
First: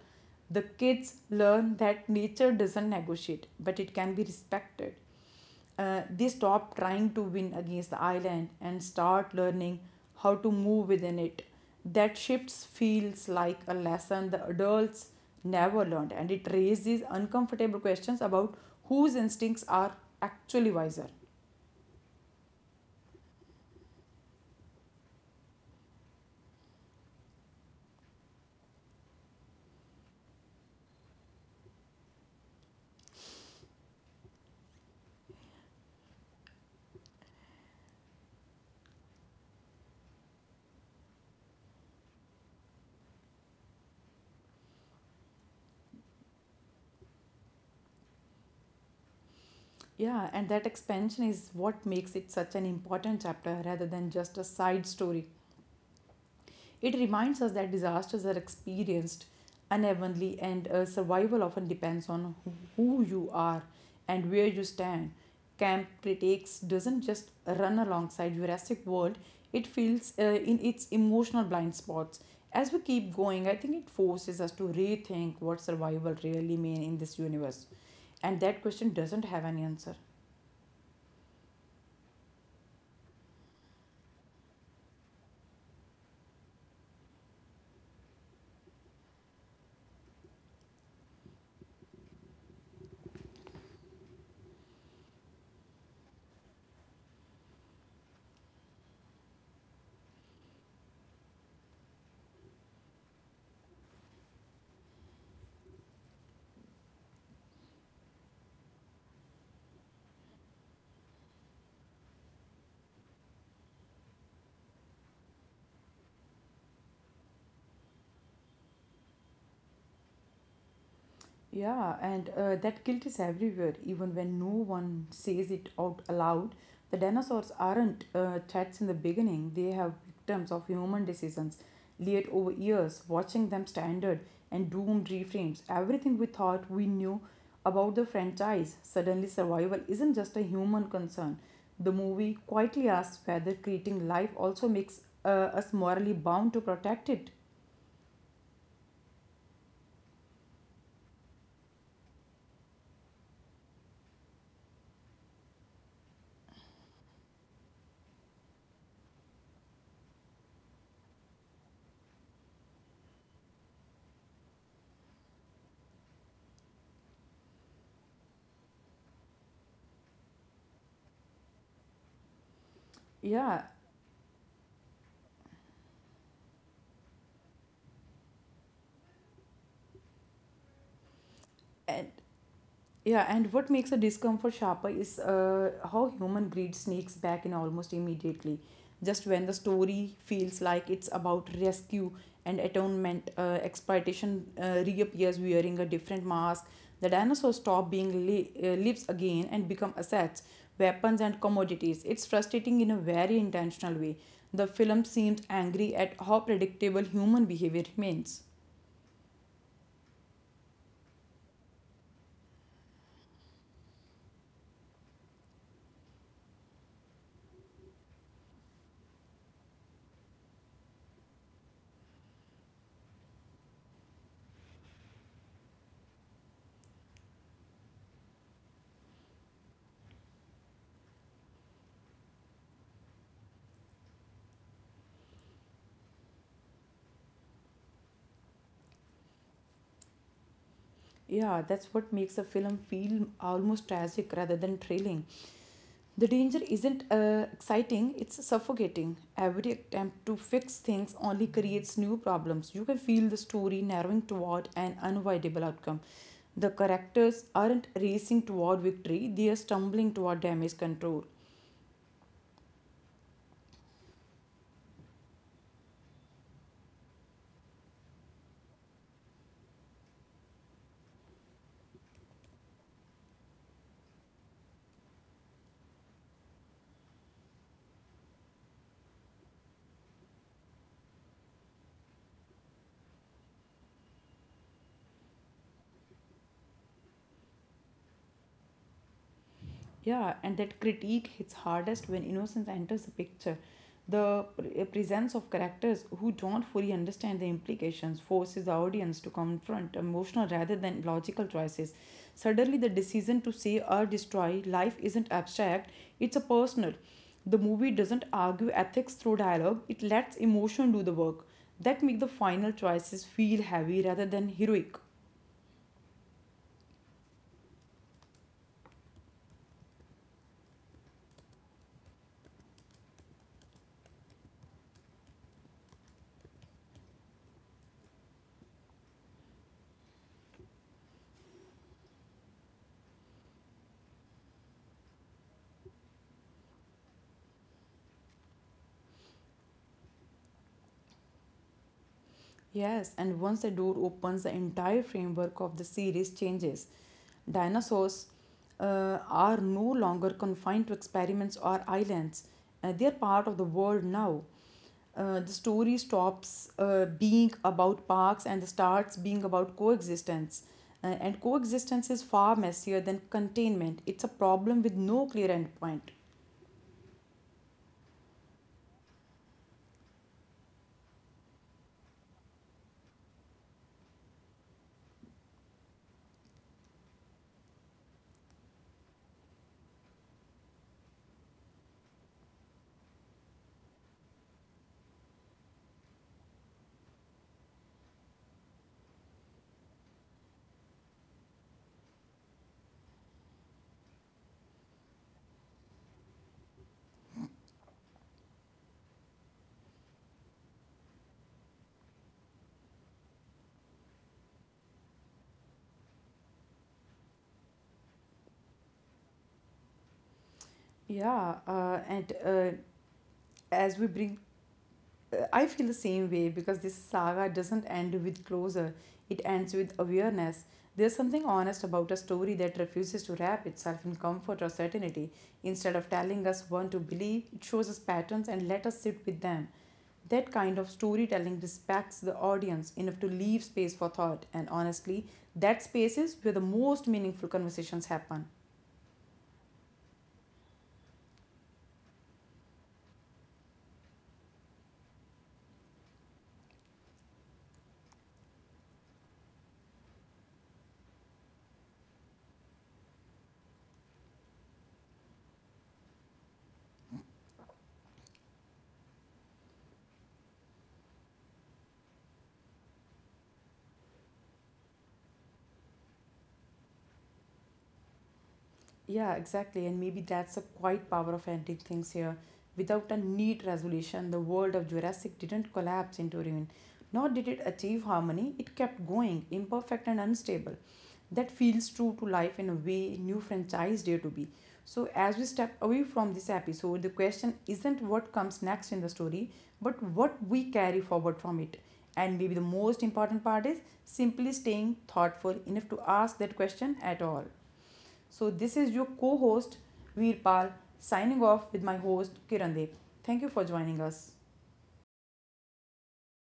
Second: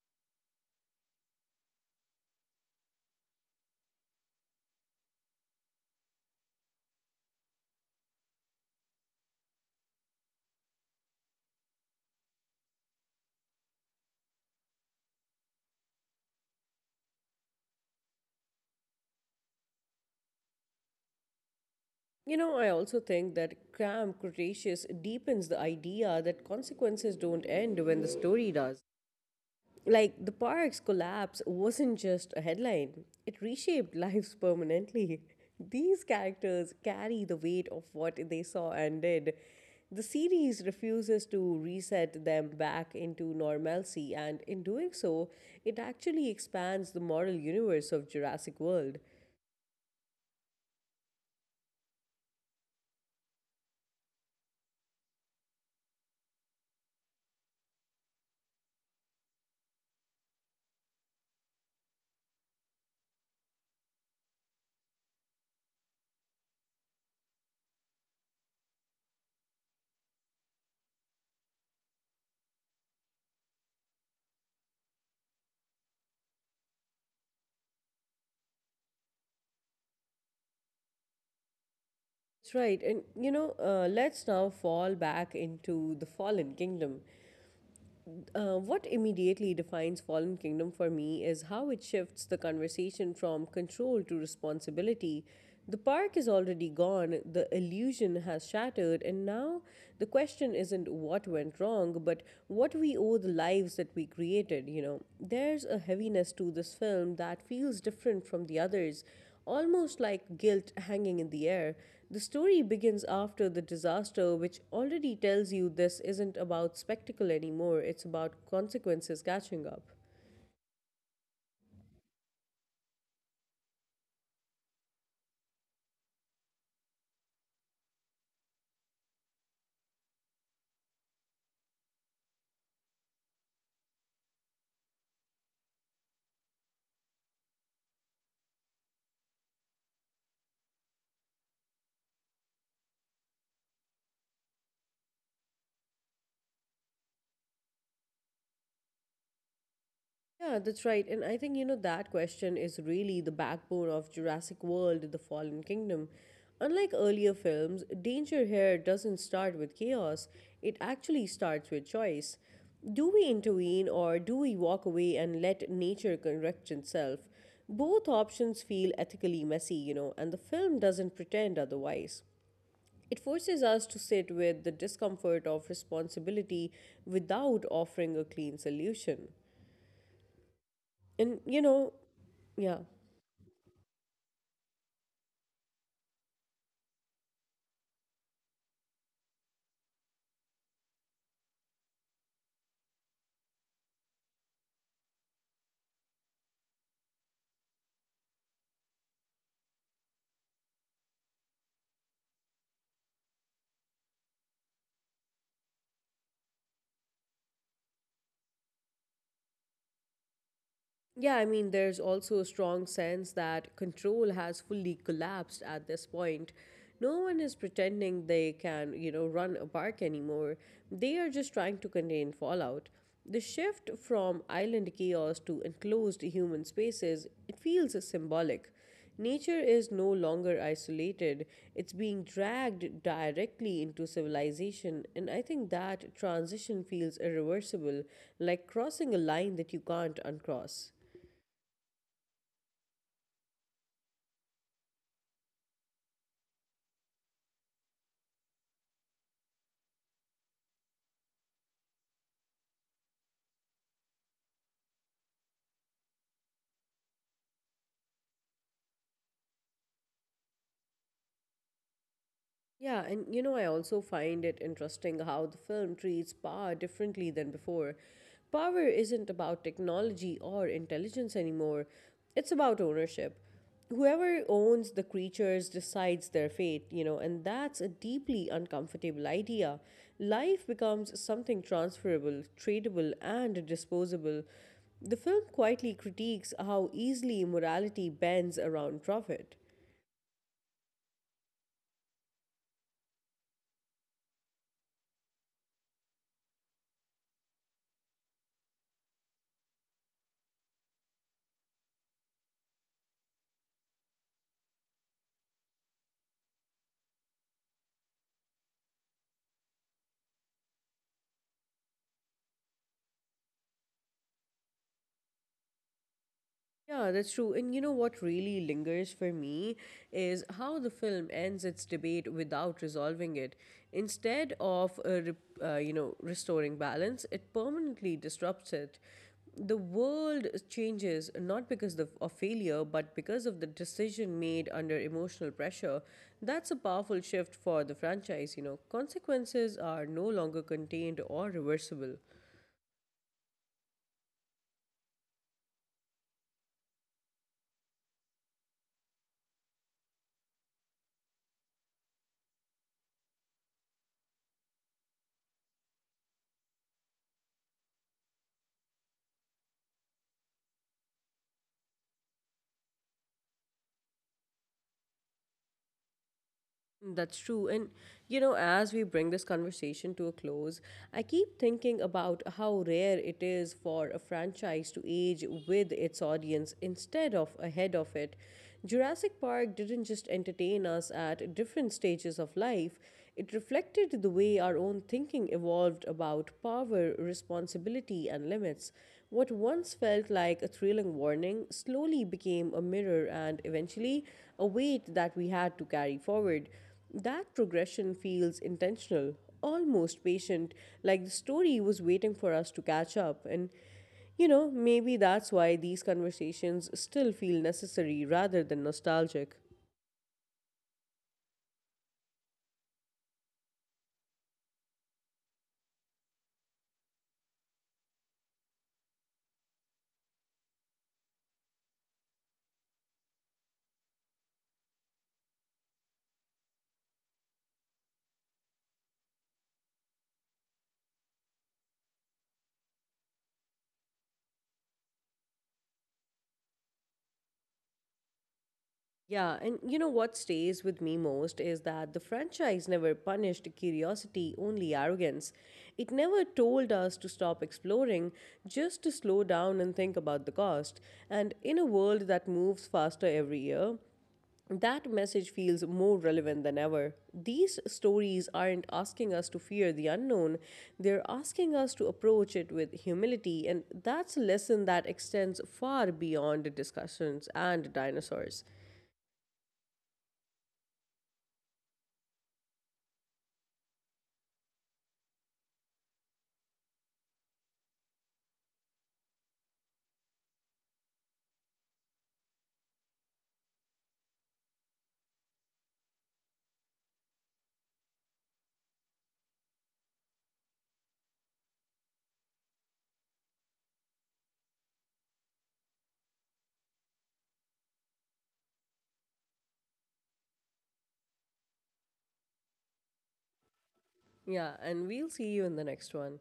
B: The kids learn that nature doesn't negotiate, but it can be respected. They stop trying to win against the island and start learning how to move within it. That shift feels like a lesson the adults never learned, and it raises uncomfortable questions about whose instincts are actually wiser.
A: You know, I also think that Cram Cretaceous deepens the idea that consequences don't end when the story does. Like, the park's collapse wasn't just a headline, it reshaped lives permanently. These characters carry the weight of what they saw and did. The series refuses to reset them back into normalcy, and in doing so, it actually expands the moral universe of Jurassic World.
B: Yeah, and that expansion is what makes it such an important chapter rather than just a side story. It reminds us that disasters are experienced unevenly, and survival often depends on who you are and where you stand. Camp Critics doesn't just run alongside Jurassic World, it feels in its emotional blind spots. As we keep going, I think it forces us to rethink what survival really means in this universe. And that question doesn't have an answer.
A: That's right. And you know, let's now fall back into the Fallen Kingdom. What immediately defines Fallen Kingdom for me is how it shifts the conversation from control to responsibility. The park is already gone, the illusion has shattered, and now the question isn't what went wrong, but what we owe the lives that we created, you know. There's a heaviness to this film that feels different from the others almost like guilt hanging in the air. The story begins after the disaster, which already tells you this isn't about spectacle anymore, it's about consequences catching up.
B: Yeah, and that guilt is everywhere, even when no one says it out aloud. The dinosaurs aren't threats in the beginning, they have victims of human decisions, laid over years, watching them standard and doomed reframes. Everything we thought we knew about the franchise, suddenly survival isn't just a human concern. The movie quietly asks whether creating life also makes us morally bound to protect it.
A: Yeah, that's right. And I think, you know, that question is really the backbone of Jurassic World The Fallen Kingdom. Unlike earlier films, danger here doesn't start with chaos, it actually starts with choice. Do we intervene or do we walk away and let nature correct itself? Both options feel ethically messy, you know, and the film doesn't pretend otherwise. It forces
B: Yeah,
A: us to sit with the discomfort of responsibility without offering a clean solution. And you know,
B: and
A: yeah.
B: Yeah, and what makes the discomfort sharper is how human greed sneaks back in almost immediately. Just when the story feels like it's about rescue and atonement, exploitation reappears wearing a different mask. The dinosaurs stop being lives again and become assets, weapons, and commodities. It's frustrating in a very intentional way. The film seems angry at how predictable human behavior remains.
A: Yeah, there's also a strong sense that control has fully collapsed at this point. No one is pretending they can, you know, run a park anymore. They are just trying to contain fallout. The shift from island chaos to enclosed human spaces, it feels symbolic. Nature is no longer isolated. It's being dragged directly into civilization, and I think that transition feels irreversible, like crossing a line that you can't uncross.
B: Yeah, that's what makes a film feel almost tragic rather than thrilling. The danger isn't exciting, it's suffocating. Every attempt to fix things only creates new problems. You can feel the story narrowing toward an unavoidable outcome. The characters aren't racing toward victory, they are stumbling toward damage control.
A: Yeah, and you know, I also find it interesting how the film treats power differently than before. Power isn't about technology or intelligence anymore, it's about ownership. Whoever owns the creatures decides their fate, you know, and that's a deeply uncomfortable idea. Life becomes something transferable, tradable, and disposable. The film quietly critiques how easily morality bends around profit.
B: Yeah, and that critique hits hardest when innocence enters the picture. The presence of characters who don't fully understand the implications forces the audience to confront emotional rather than logical choices. Suddenly, the decision to save or destroy life isn't abstract, it's a personal. The movie doesn't argue ethics through dialogue, it lets emotion do the work. That make the final choices feel heavy rather than heroic.
A: Yeah, that's true. And you know what really lingers for me is how the film ends its debate without resolving it. Instead of you know restoring balance, it permanently disrupts it. The world changes not because of failure, but because of the decision made under emotional pressure. That's a powerful shift for the franchise. You know, consequences are no longer contained or reversible.
B: Yes, and once the door opens, the entire framework of the series changes. Dinosaurs are no longer confined to experiments or islands. They are part of the world now. The story stops being about parks and starts being about coexistence. And coexistence is far messier than containment. It's a problem with no clear endpoint.
A: That's true. And, you know, as we bring this conversation to a close, I keep thinking about how rare it is for a franchise to age with its audience instead of ahead of it. Jurassic Park didn't just entertain us at different stages of life, it reflected the way our own thinking evolved about power, responsibility, and limits. What once felt like a thrilling warning slowly became a mirror and eventually a weight that we had to carry forward. That progression feels intentional, almost patient, like the story was waiting for us to catch up. And, you know, maybe that's why these conversations still feel necessary rather than nostalgic.
B: Yeah, and as we bring I feel the same way because this saga doesn't end with closure, it ends with awareness. There's something honest about a story that refuses to wrap itself in comfort or certainty. Instead of telling us what to believe, it shows us patterns and let us sit with them. That kind of storytelling respects the audience enough to leave space for thought, and honestly, that space is where the most meaningful conversations happen.
A: Yeah, and you know what stays with me most is that the franchise never punished curiosity, only arrogance. It never told us to stop exploring, just to slow down and think about the cost. And in a world that moves faster every year, that message feels more relevant than ever. These stories aren't asking us to fear the unknown, they're asking us to approach it with humility, and that's a lesson that extends far beyond discussions and dinosaurs.
B: Yeah, exactly. And maybe that's the quiet power of ending things here. Without a neat resolution, the world of Jurassic didn't collapse into ruin. Nor did it achieve harmony, it kept going, imperfect and unstable. That feels true to life in a way new franchise dare to be. So, as we step away from this episode, the question isn't what comes next in the story, but what we carry forward from it. And maybe the most important part is simply staying thoughtful enough to ask that question at all. So, this is your co host Veerpal signing off with my host Kirandeep. Thank you for joining us.
A: Yeah, and we'll see you in the next one.